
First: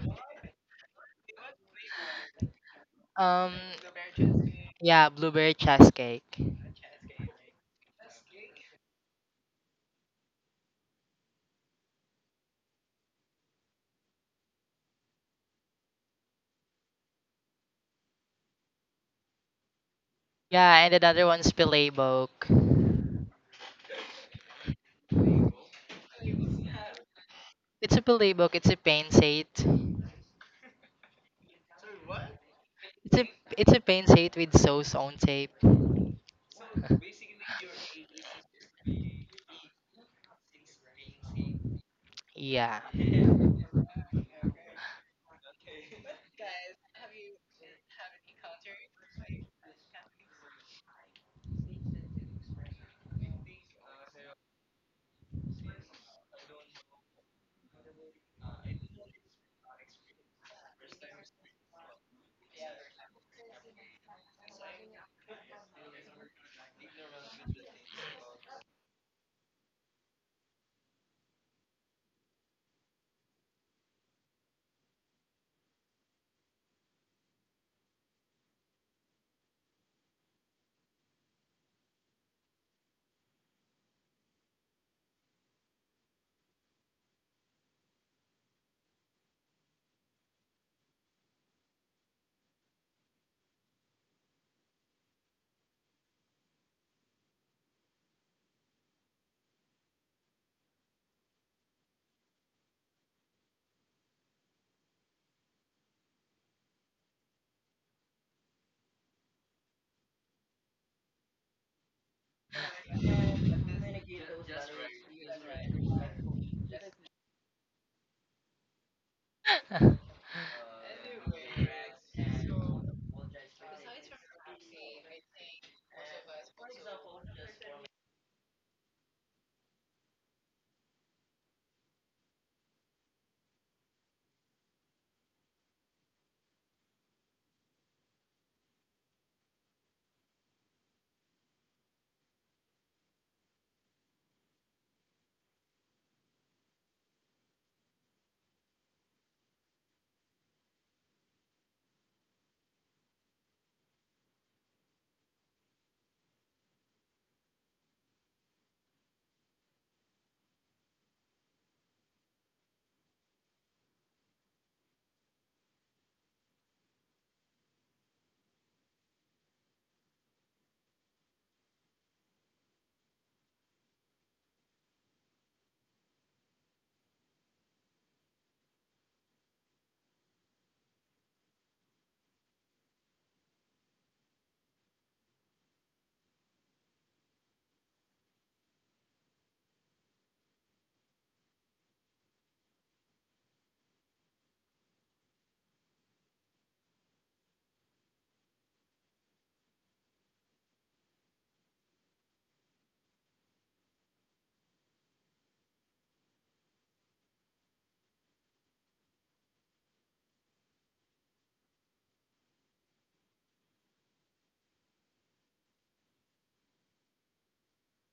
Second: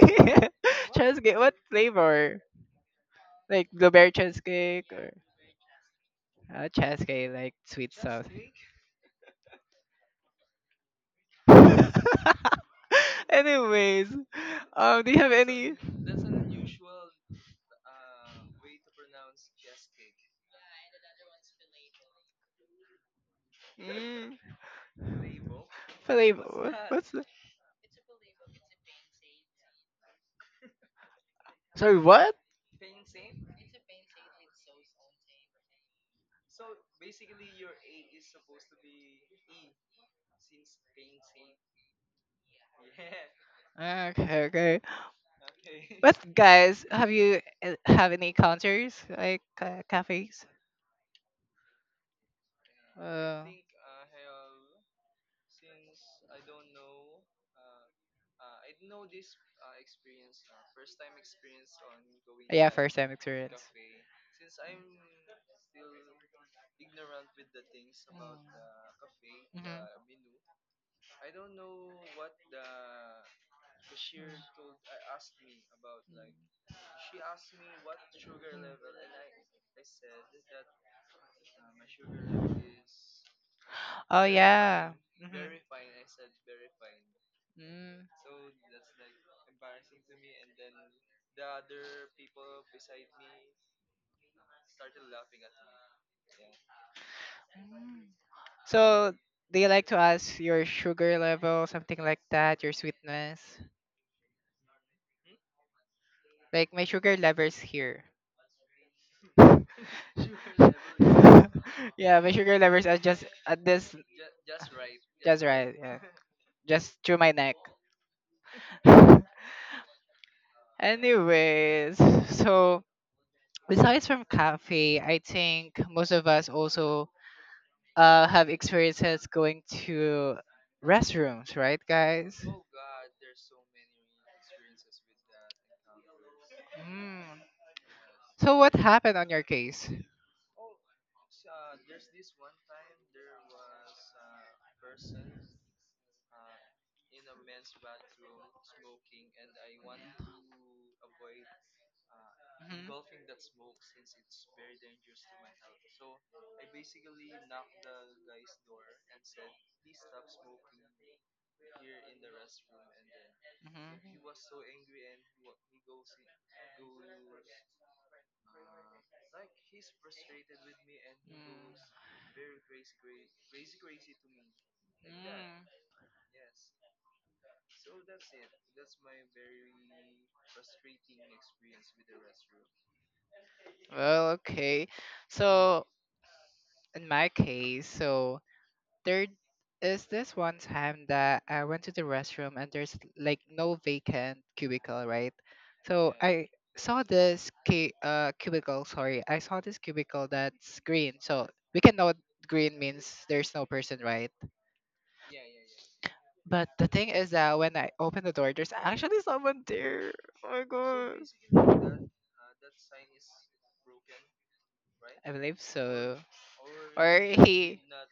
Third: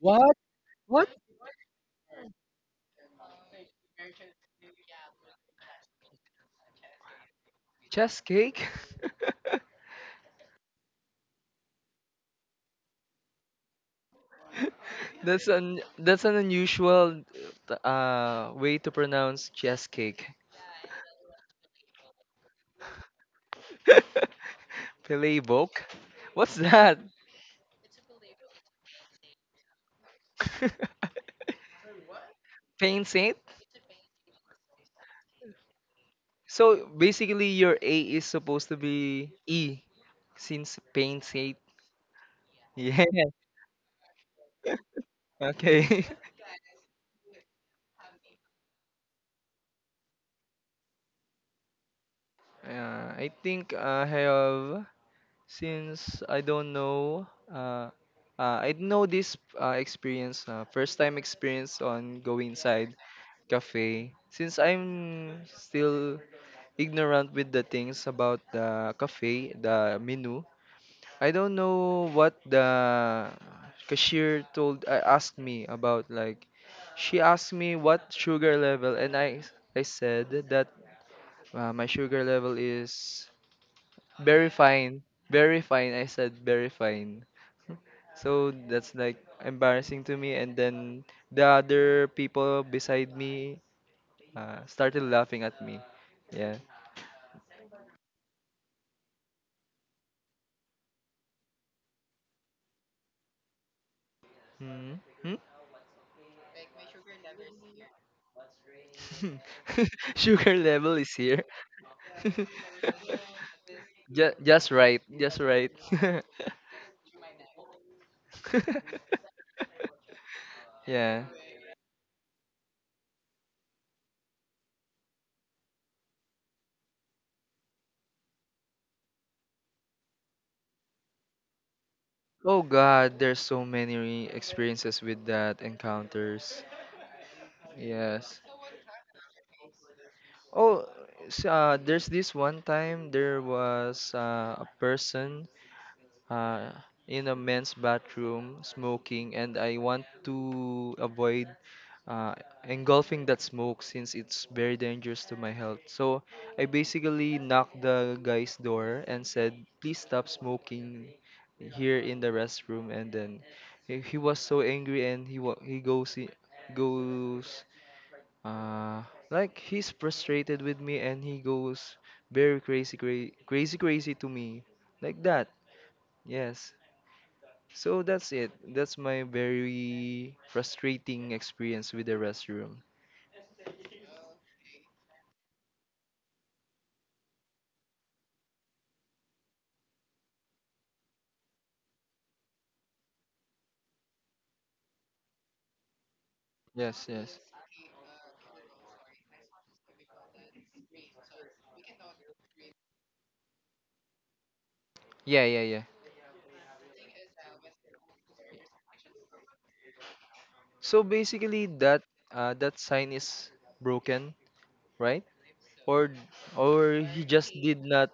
B: What? What?
A: Cheesecake. What flavor?
C: Um,
A: Like blueberry cheesecake
C: yeah,
A: or
C: blueberry cheesecake.
A: cheesecake, like sweet
B: Chess
A: sauce.
B: cake?
A: Anyways, do you have
B: That's
A: any
B: an unusual way to pronounce chess cake.
C: Yeah, and another one's Pilebok.
A: mm,
B: Filet boke?
A: flavor?
B: What's that?
A: What's the?
C: It's a Pilebok. It's a pain sate.
A: Sorry, what?
B: Pain
C: It's a
B: saint?
C: it's a pain sate with sauce on tape.
B: So basically your A is supposed to be E since pain saint.
C: Yeah.
B: Yeah.
A: Ah, okay, okay.
B: Okay.
A: But guys, have any encounters like cafes?
B: I
A: Uh,
B: think I have. Since I don't know, uh, I know this experience, first time experience on going
A: Yeah,
B: inside
A: first time experience.
B: cafe. Since I'm still ignorant with the things about the cafe,
A: Mhm.
B: the menu, I don't know what the cashier told. I asked me about like, she asked me what sugar level, and I said that my sugar level is
A: Oh
B: very
A: yeah.
B: fine,
A: Mhm.
B: very fine. I said very fine. So that's like embarrassing to me. And then the other people beside me started laughing at me. Yeah.
A: Mm. So they like to ask your sugar level, something like that, your sweetness.
B: Hmm? Hmm?
A: Like my sugar level's here.
B: Sugar level is here.
A: Yeah, my sugar levels are just at this,
B: Just
A: just
B: right. Just right.
A: right. Yeah, just through my neck.
B: Yeah.
A: Anyways, so besides from cafe, I think most of us also have experiences going to restrooms, right, guys?
B: Oh God, there's so many experiences with that encounters.
A: Mm.
B: Yes.
A: So what happened on your case?
B: Oh, there's this one time there was a person uh, in a men's bathroom smoking, and I want to avoid uh,
A: Mhm.
B: engulfing that smoke since it's very dangerous to my health. So I basically knocked the guy's door and said, "Please stop smoking here in the restroom." And then he
A: Mhm.
B: was so angry, and he he goes I- goes uh like he's frustrated with me, and he goes very crazy crazy crazy to me like that.
A: Mm.
B: Yes. So that's it. That's my very frustrating experience with the restroom.
A: Well, okay. So in my case, so there is this one time that I went to the restroom and there's like no vacant cubicle, right? So I saw
B: Yes, yes.
A: this cubicle, sorry. I saw this cubicle that's green. So we can know green means there's no person, right?
B: Yeah, yeah, yeah.
A: But the thing is that when I open the door, there's actually someone there. Oh my
B: So basically, that
A: god.
B: that sign is broken, right?
A: I believe
B: Or
A: so.
B: or
A: Or
B: he just did
A: he
B: not.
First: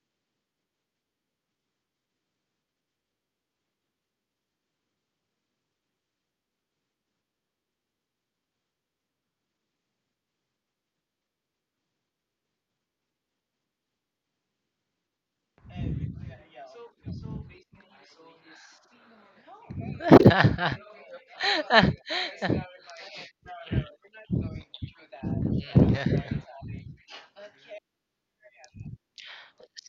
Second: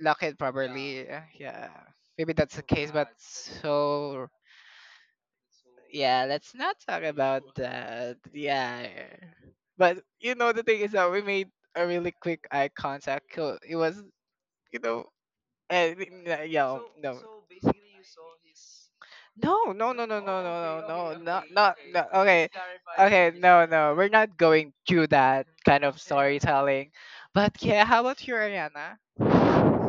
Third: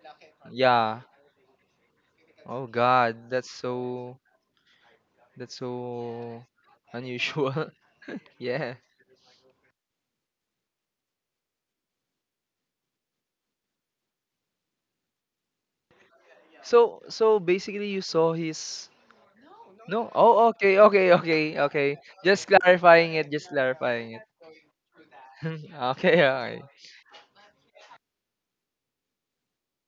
A: lock it
B: Yeah.
A: properly. Yeah. Maybe that's the
B: Oh
A: case, but
B: God,
A: so
B: that's
A: yeah,
B: so
A: let's not talk about
B: unusual.
A: that.
B: Yeah.
A: Yeah. But you know the thing is that we made a really quick eye contact. So it was, you know, and yeah,
B: So
A: no.
B: so basically, you saw his
A: No, no, no,
B: no.
A: no,
B: Oh
A: no,
B: okay
A: no, no,
B: okay
A: no,
B: okay
A: not, not,
B: okay.
A: no.
B: Just
A: Okay,
B: clarifying it.
A: okay,
B: Just
A: no, no, we're
B: clarifying it.
A: not going through that kind of
B: Okay okay.
A: storytelling. But yeah, how about you, Ariana?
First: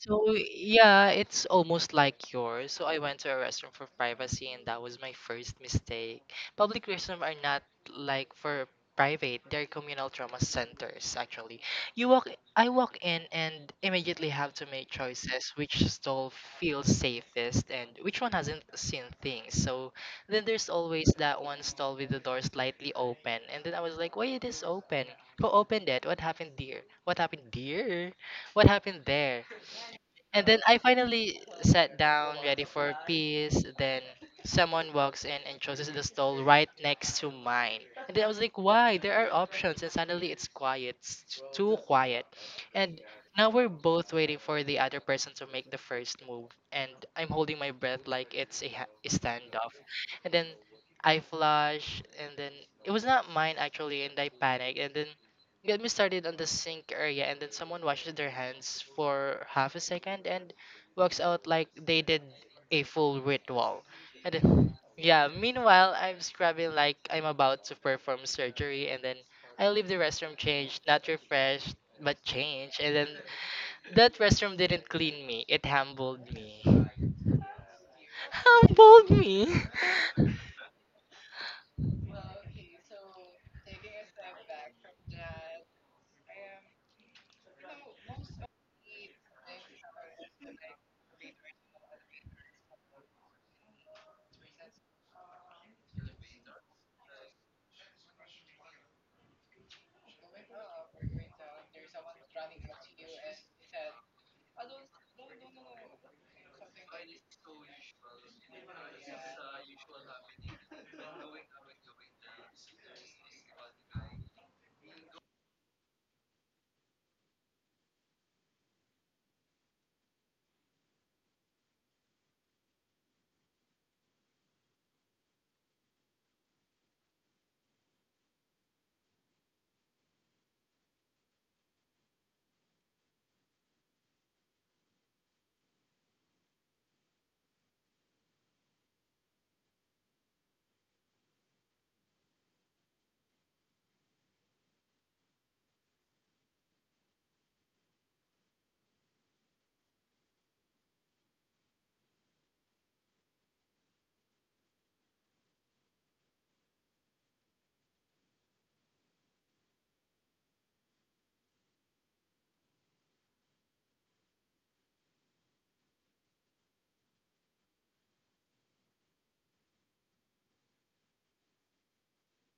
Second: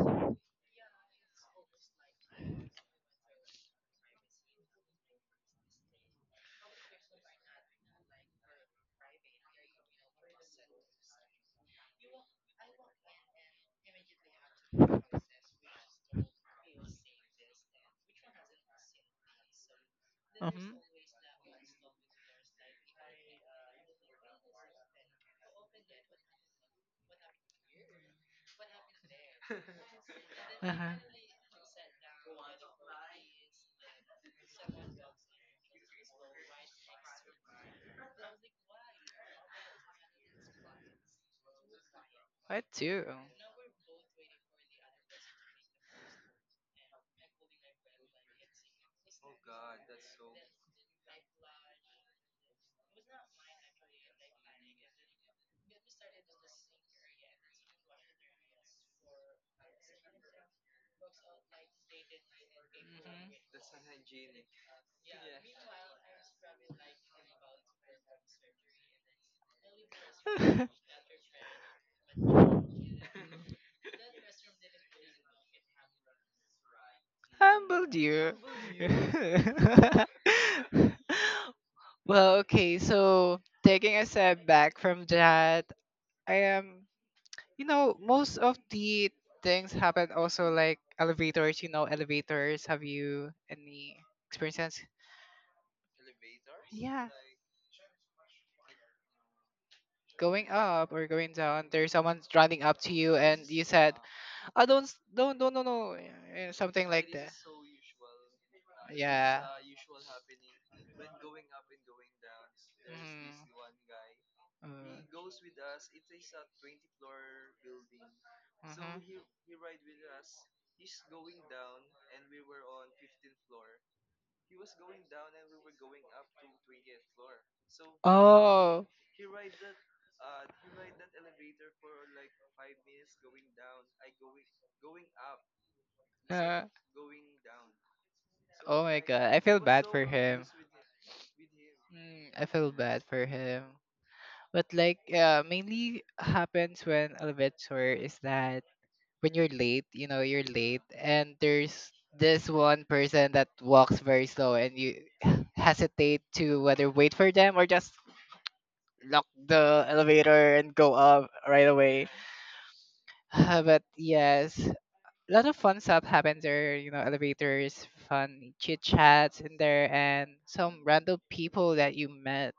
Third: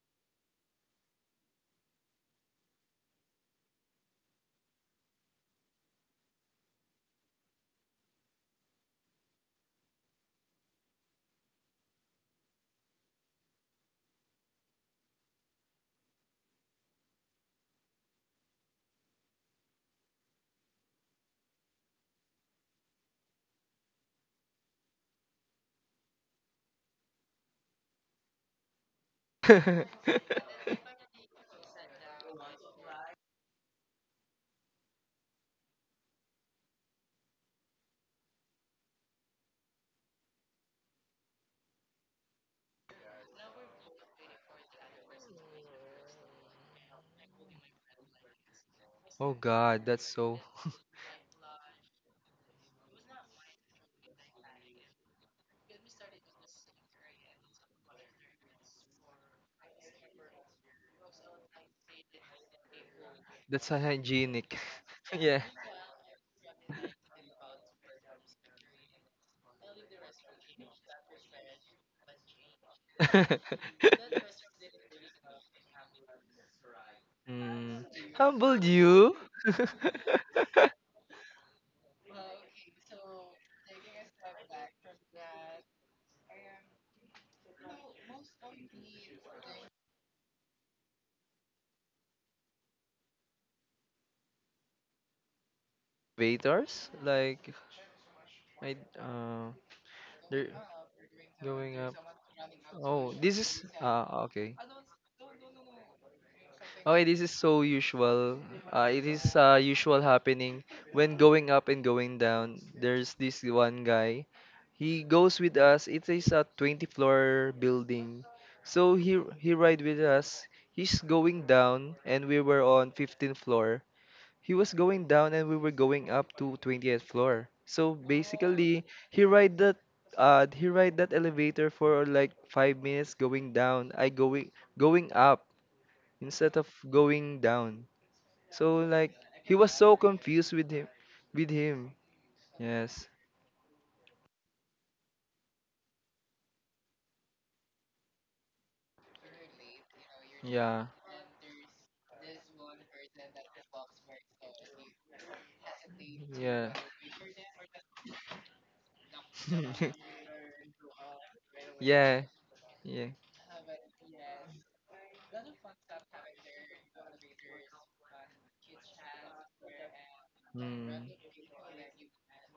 C: So yeah, it's almost like yours. So I went to a restroom for privacy, and that was my first mistake. Public restrooms are not like for private; they're communal trauma centers. Actually, you walk, I walk in, and immediately have to make choices, which stall feels safest and which one hasn't seen things. So then there's
A: hmm
C: always that one stall with the door slightly open, and then I was like, "Why it is open? Who opened it? What happened there? What happened there? What happened there?" And then I
A: Uh-huh.
C: finally sat down, ready for peace. Then someone walks in and chooses the stall right next to mine. And then I was like, why? There are options. And suddenly it's quiet, it's too quiet.
A: What
C: And
A: do.
C: now we're both waiting for the other person to make the first move. And I'm holding my breath like it's a, a
B: Oh
C: standoff.
B: God, that's
C: And
B: so
C: then I flush, and then it was not mine actually. And I panic. And then get me started on the sink area, and then someone washes their hands for half a second and walks out like they
A: Mhm.
C: did a full
B: that's
C: ritual. And
B: unhygienic.
C: then, yeah,
B: Yeah.
C: meanwhile, I'm scrubbing like I'm about to perform surgery, and then I leave the restroom changed, not refreshed, but changed. And then that restroom didn't clean me, it humbled me.
A: Humble
B: Mm.
A: dear.
B: Humbled
C: Humbled
B: you.
C: me!
A: Well, okay, so taking a step back from that, I am, you know, most of the things happen also like elevators, you know, elevators. Have you any experiences?
B: Waiters,
A: Yeah.
B: like I they're
A: Going up or going down,
B: going
A: there's
B: up.
A: someone running up to
B: Oh,
A: you,
B: this
A: and you
B: is
A: said,
B: ah okay.
A: "Oh, don't, s- don't, no, no," something
B: Okay,
A: like
B: this
A: that.
B: is so usual. It is
A: Yeah.
B: usual happening when going up and going down. There's this one guy. He
A: Mm.
B: goes with us. It is a 20- floor building. So
A: Mhm.
B: he ride with us. He's going down and we were on 15th floor. He was going down and we were going up to 20th floor. So
A: Oh.
B: basically, he ride that he ride that elevator for like 5 minutes going down. I going going up instead
A: Uh,
B: of going down. So
A: oh my
B: like
A: god. I
B: he
A: feel
B: was
A: bad
B: so
A: for him.
B: confused with him.
A: Mm, I feel bad
B: Yes.
A: for him. But like mainly happens when Alvetor is that when you're late, you know, you're late
B: Yeah.
A: and there's this one person that walks very slow and you hesitate to
B: Yeah.
A: whether wait for them or just lock the elevator and go up right away.
B: Yeah. Yeah.
A: But yes, a lot of fun stuff happens there. You know, elevators, fun chit chats in there, and some
B: Mm.
A: random people that you met.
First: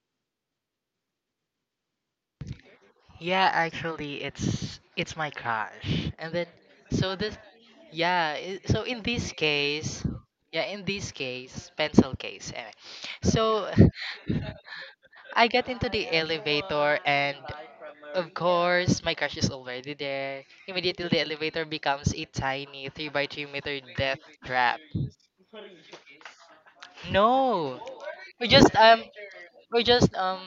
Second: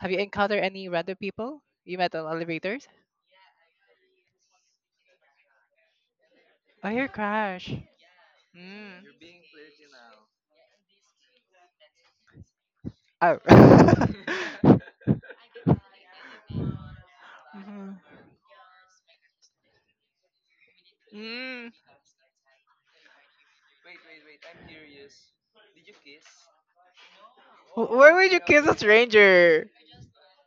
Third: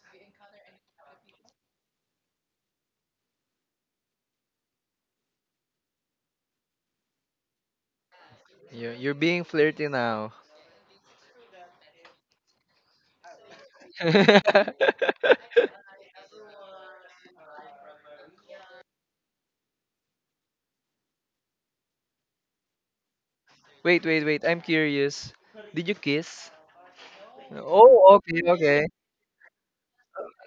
A: Have you encountered any random people you met on elevators?
C: Yeah, actually, it's my crush. And then,
A: Oh, your
C: so this,
A: crush.
C: yeah. So
A: Mm.
C: in
B: You're
C: this
B: being flirty
C: case,
B: now.
C: yeah, in this case, pencil case. Anyway,
A: Oh.
C: so
B: Wait,
C: I get into the elevator, and of course, my crush is already there. Immediately, the elevator
A: Mhm. Mm.
C: becomes a tiny 3 by 3 meter
B: wait,
C: death
B: wait. I'm
C: trap.
B: curious. Did you kiss?
C: No,
A: Where
B: Oh,
A: would you
B: okay,
C: we
A: kiss
C: just
A: a
B: okay.
C: um,
A: stranger?
C: we just um,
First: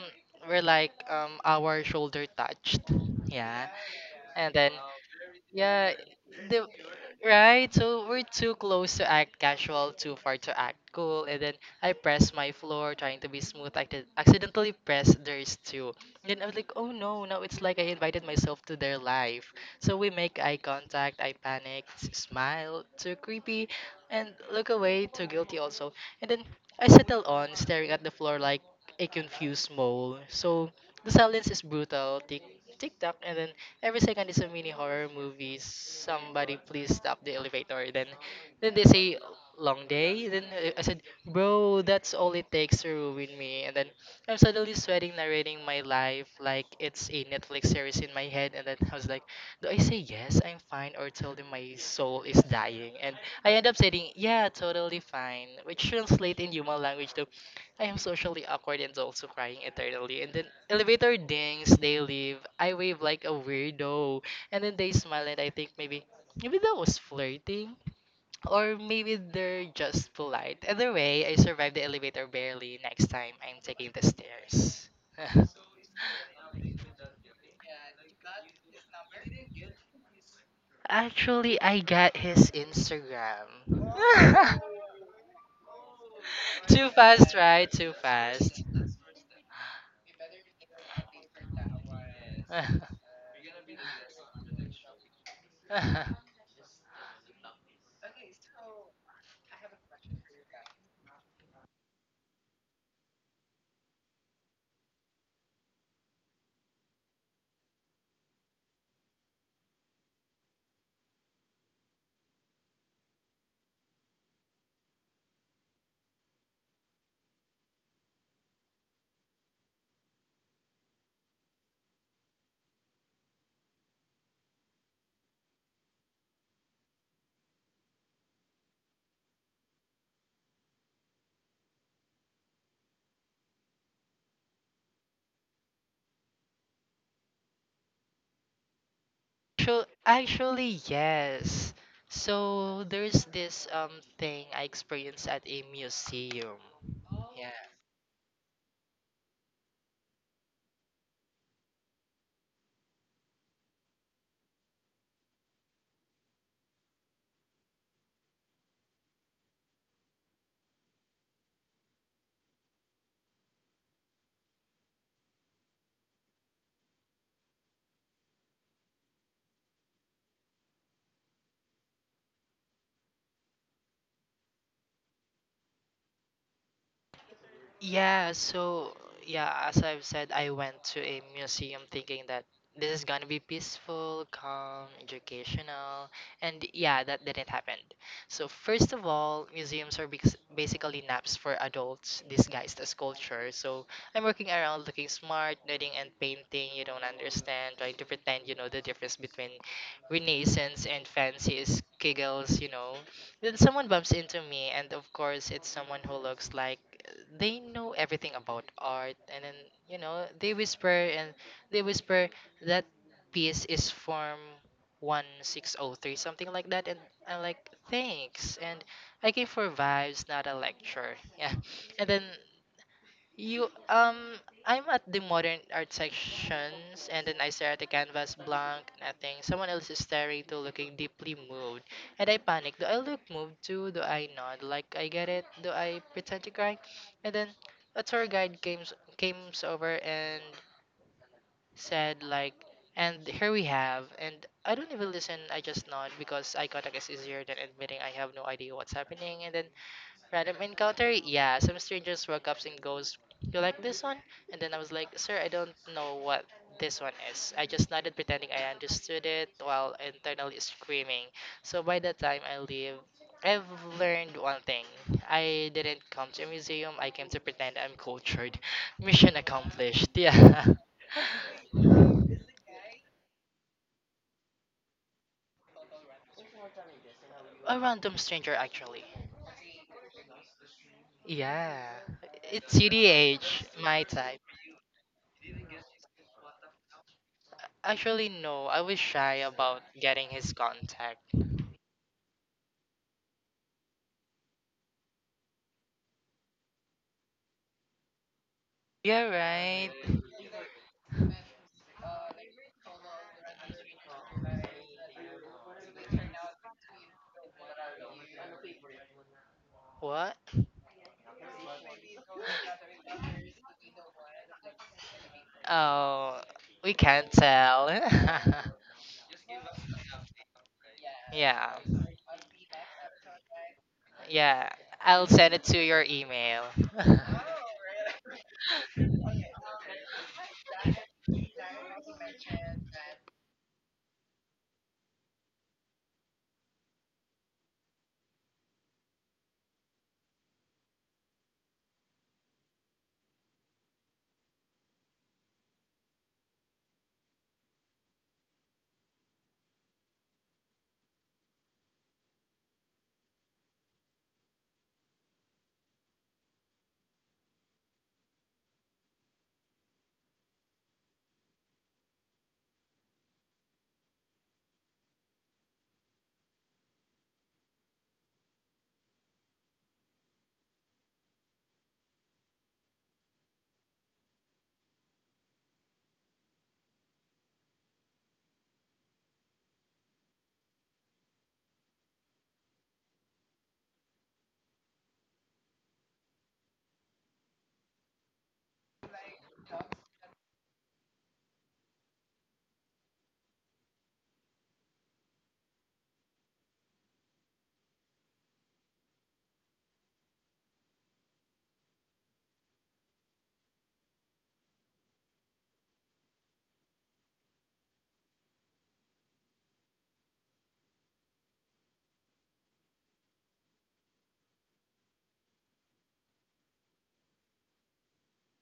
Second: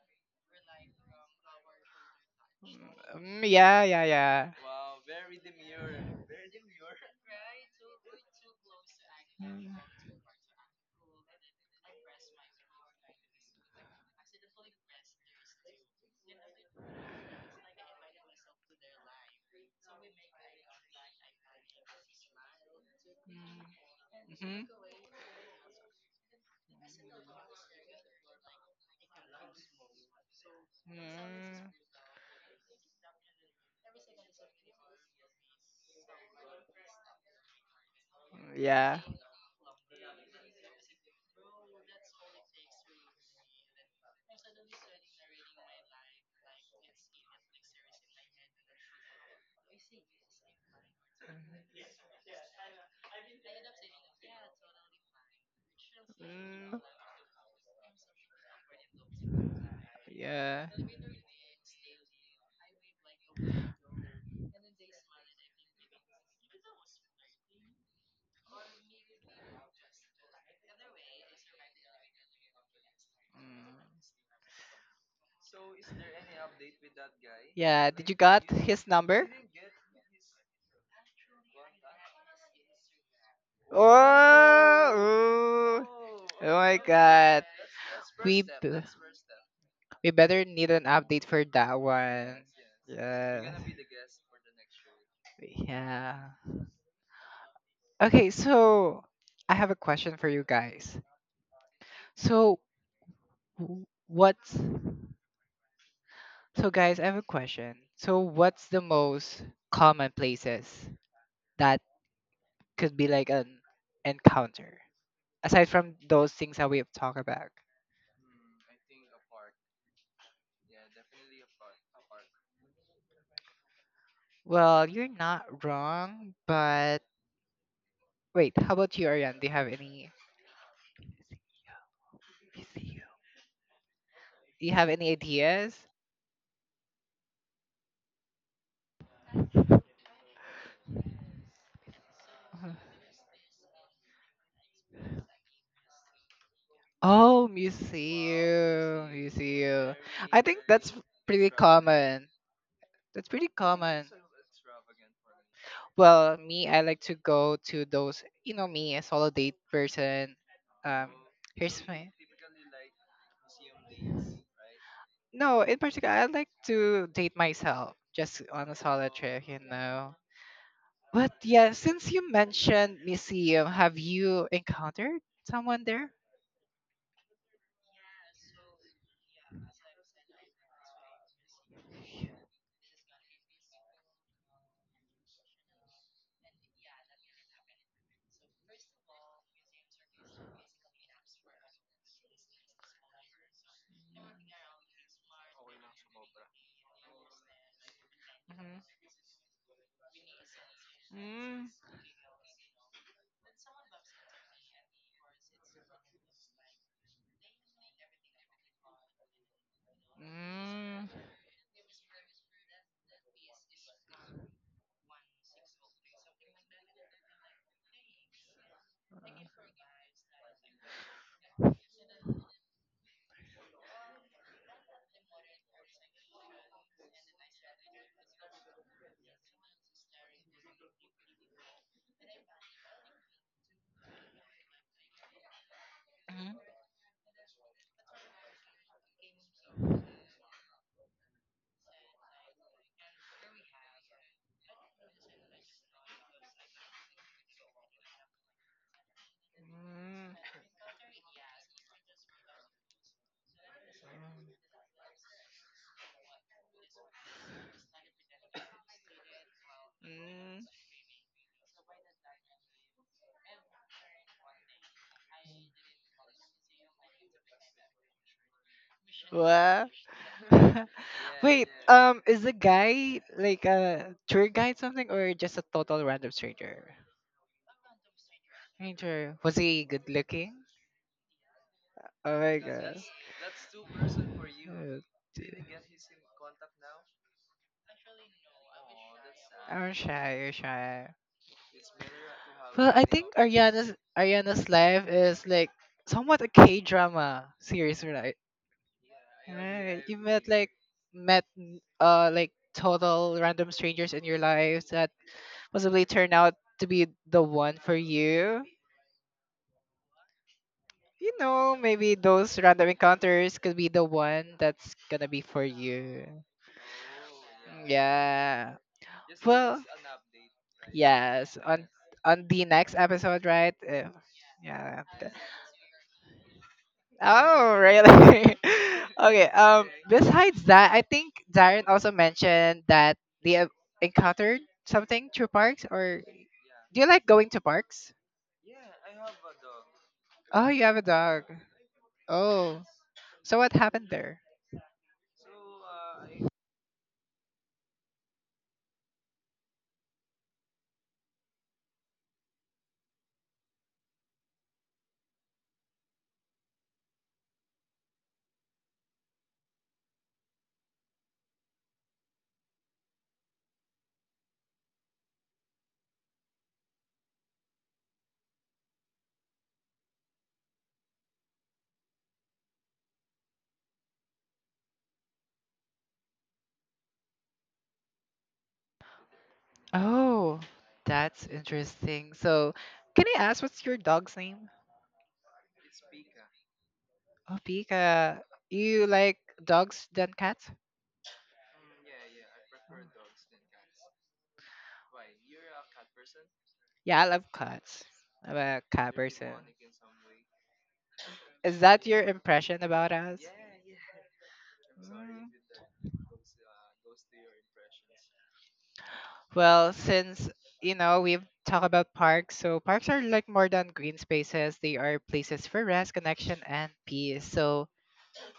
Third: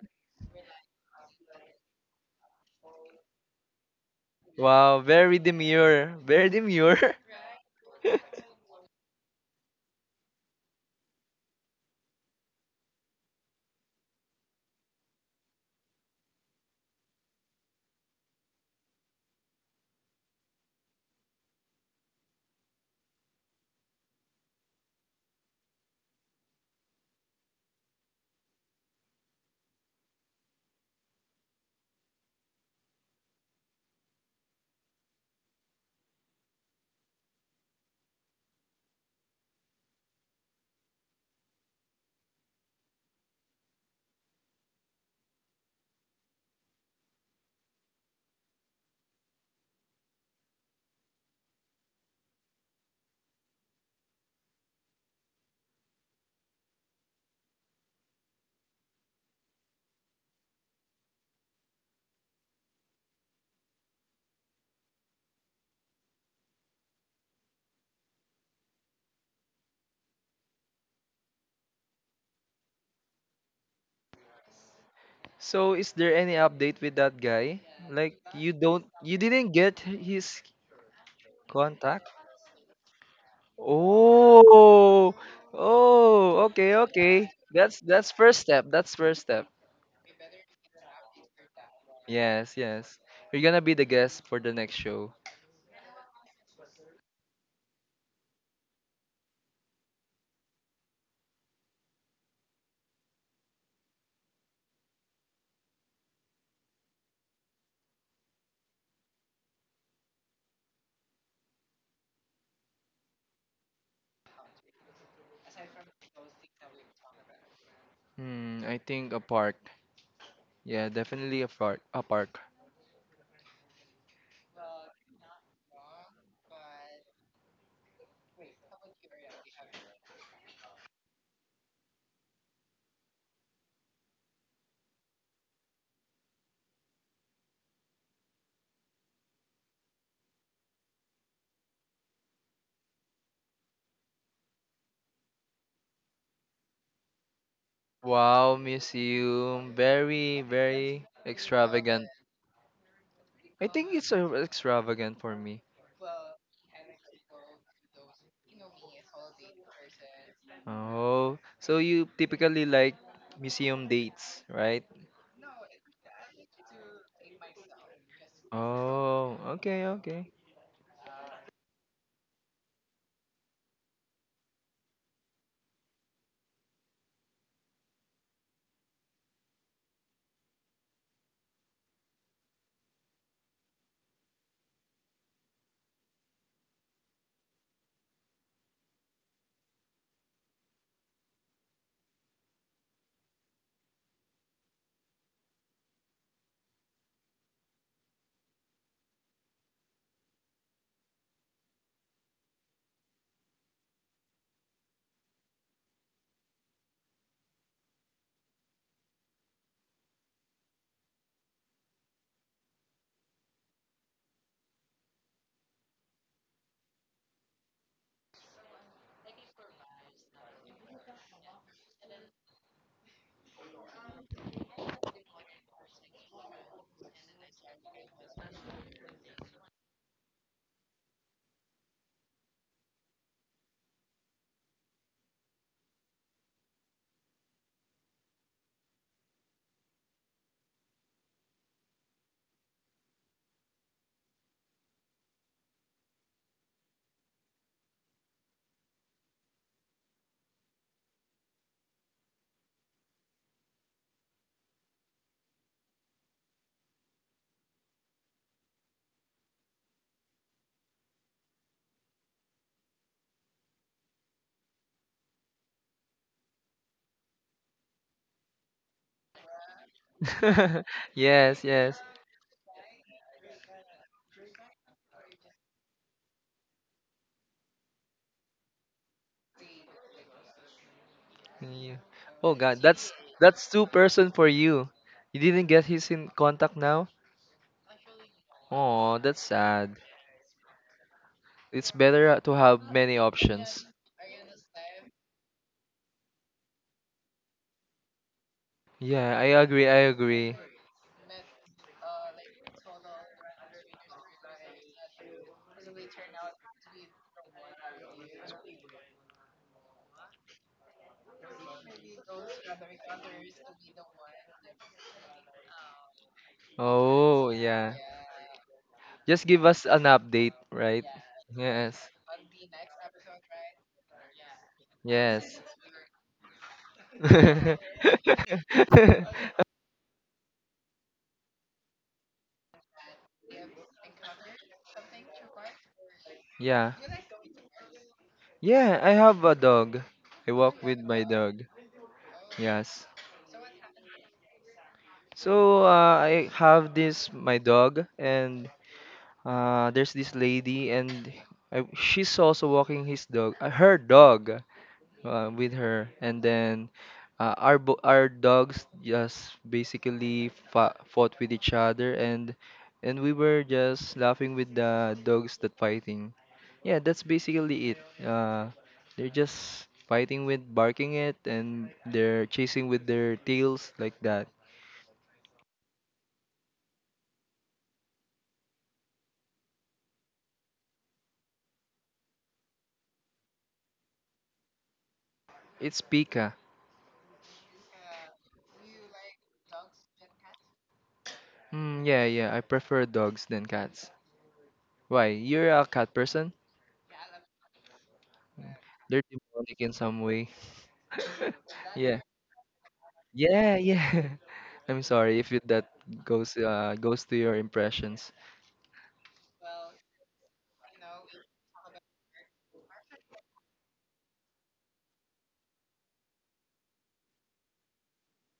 C: we're like our shoulder touched.
A: Mm,
C: Yeah,
A: yeah, yeah, yeah.
C: and then.
B: Wow, very
C: Yeah,
B: demure. Very
C: the
B: demure.
C: right. So we're
A: Mm.
C: too close to act casual, too far to act cool, and then I press my floor trying to be smooth. I did accidentally press theirs too. And then I was like, oh no! Now it's like I invited myself to their life. So we make eye contact. I panic, smile, too creepy, and
A: Mhm.
C: look away, too guilty also. And then I settle on staring at the floor like a confused mole. So the silence is
A: Mm.
C: brutal. Tick, tick tock, and then every second is a mini horror movie. Somebody please stop the elevator. Then they
A: Yeah.
C: say, long day. Then I said, bro, that's all it takes to ruin me. And then I'm suddenly sweating, narrating my life like it's a Netflix series in my head. And then I was like, do I say yes, I'm fine, or tell them my soul is dying? And I end up saying, yeah, totally fine, which translates in human
A: Mm.
C: language to, I am socially awkward and also crying eternally. And then
A: Yeah.
C: elevator dings, they leave. I wave like a weirdo. And then they smile and I think maybe, that was flirting. Or maybe they're just polite. Either way, I survived the elevator, barely. Next time, I'm taking the
A: Mm.
C: stairs.
B: So is there any update with that guy?
A: Yeah, did you got his
B: You
A: number?
B: didn't get his
C: Actually, I
B: contact?
C: got his Instagram.
A: Oh,
B: Oh.
A: oh, ooh.
B: Oh,
A: Oh
B: okay,
A: my
C: Too
B: okay.
C: fast,
A: god.
C: right? Too
B: That's first
A: We b-
C: fast.
B: step. That's first step.
A: we better need an update for that one.
B: Yes, yes. You're
A: Yeah.
B: gonna be the guest for the next show.
A: Show.
C: Actu-
A: Yeah. Okay, so I have a question for you guys. So w- what's I have a question. So what's the most common places that could be like an encounter, aside from those things that we've talked about?
B: Hmm, I think a park. Yeah, definitely a park. A park.
A: Well, you're not wrong, but wait, how about you, Ariane? Do you have any ideas?
C: Actually, yes.
A: uh
C: So there's this thing I experienced at a museum.
A: Oh,
C: Yeah.
B: Wow,
A: museum,
B: museum.
A: museum.
B: Very,
A: I think that's
B: very
A: pretty
B: extravagant.
A: common. That's pretty
B: I think
A: common.
B: it's extravagant for me.
A: Well, me, I like to go to those, you know, me, a solo date person. Um,
B: Oh, so
A: here's
B: you
A: my
B: typically like museum dates, right?
A: no, in particular, I like to date myself just on a solo
B: Oh,
A: trip, you
B: okay,
A: know.
B: okay.
A: But yeah, since you mentioned museum, have you encountered someone there?
C: Yeah, so yeah, as I've said, I went to a museum thinking that this is gonna be peaceful, calm, educational, and yeah, that didn't happen. So first of all, museums are basically naps for adults disguised as culture. So I'm working around looking smart, knitting and painting you don't understand, trying to pretend you know the difference between Renaissance and
A: Mhm. Mm.
C: fancies, giggles, you know. Then someone bumps into me, and of course, it's someone who looks like they know everything about art. And then, you know, they whisper that piece is form 1603, something like that. And I'm like, thanks. And I came for vibes, not a lecture. Yeah. And then you I'm at the modern art sections, and then I stare at the canvas blank, nothing. Someone else is staring too, looking deeply moved. And I panic. Do I look moved too? Do I nod? Like I get it? Do I pretend to
A: Mm.
C: cry? And then a tour guide came over and said like, and here we have, and I don't even listen, I just nod because eye contact is easier than admitting I have no idea what's happening. And then
A: Mhm.
C: random encounter? Yeah, some strangers walk up and goes, "You like this one?" And then I was like, "Sir, I don't know what this one is." I just nodded, pretending I understood it while
A: Mm.
C: internally
A: Mm.
C: screaming. So by the time I leave, I've learned one thing. I didn't come to a museum. I came to pretend I'm cultured. Mission
A: What?
C: accomplished. Yeah.
B: Yes,
A: Wait,
B: yes.
A: is the guy like a tour guide something or just a total random stranger?
C: A random stranger, actually.
A: Stranger. Was he good looking?
C: Yeah.
B: Yeah.
A: Oh
B: Oh
A: my
C: It's
B: God,
A: god.
C: CDH,
B: that's two
C: my
B: person
C: type.
B: for you.
A: Uh,
B: You didn't get his in contact now?
C: Actually, no. I was
B: Oh,
C: shy
B: that's
C: about
A: I'm
B: sad.
C: getting
A: shy, you're
C: his
A: shy.
C: contact.
B: It's better to have
A: Well, I
B: many
A: think
B: options.
A: Ariana's life is like somewhat a K drama series, right?
C: You're
B: Yeah, I agree,
C: right.
A: Right.
B: I
A: You met
B: agree.
A: like like total random strangers in your life that possibly turn out to be the one for you.
C: What?
A: You know, maybe those random encounters could be the one that's gonna be for you.
C: Oh, we can't
B: Oh,
C: tell.
B: yeah.
A: Yeah.
B: Just give
A: Well,
B: us an update, right?
A: yes.
C: Yeah.
A: On
B: Yes.
A: on the next episode, right?
C: Yeah.
A: Yeah.
C: I'll
A: th-
C: send
B: Yes.
C: it to your email. Yeah,
A: Oh, really? Okay. Um, besides that, I think Darren also mentioned that they have encountered something through parks. Or
B: Yeah.
A: do you like going to parks?
B: Yeah, I have a dog. I
A: Oh,
B: walk
A: you have
B: with
A: a
B: my
A: dog.
B: dog.
A: Oh.
B: Yes.
A: So what happened there?
B: So I have this my dog, and there's this lady, and she's also walking his dog, her dog, with her and then our our dogs just basically fought with each other and we were just laughing with the dogs that fighting yeah that's basically it, uh, they're just fighting with barking it and they're chasing with their tails like that.
A: Oh, that's interesting. So, can I ask what's your dog's name?
B: It's Pika.
A: Oh, Pika. You like dogs than cats?
B: Mm, yeah yeah, I prefer dogs than cats. Why, you're a cat person?
A: Yeah, I love cats. I'm a cat
B: They're
A: person.
B: demonic in some way.
A: Is that
B: Yeah.
A: your impression about us?
B: Yeah, yeah. I'm sorry if
A: Mm.
B: that goes to your impressions.
A: Well, since you know we've talked about parks, so parks are like more than green spaces. They are places for rest, connection, and peace. So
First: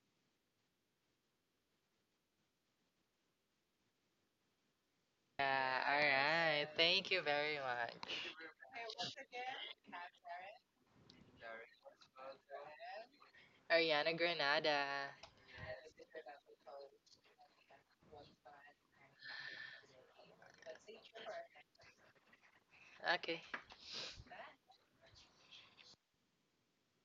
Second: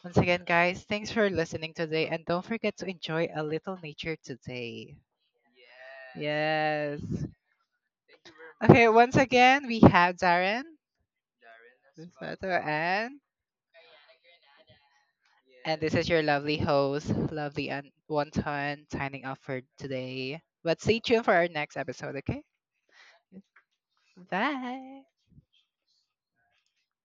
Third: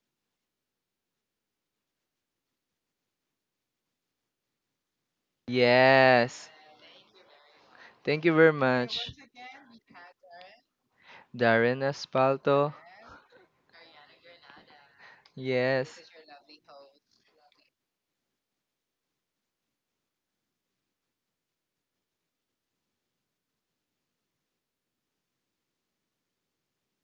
A: once again, guys, thanks for listening today, and don't forget to enjoy a little nature today.
B: Yes.
C: alright.
A: Yes.
C: Thank you very much.
B: Thank you very
A: Okay,
B: much,
A: once again, we have Darren,
B: Darren
A: Beto,
B: Aspalto.
C: Ariana Granada.
A: and this
B: Yes.
A: is your lovely host, lovely and Wonton, signing off for today. But stay tuned for our next episode, okay?
C: Okay.
A: Bye.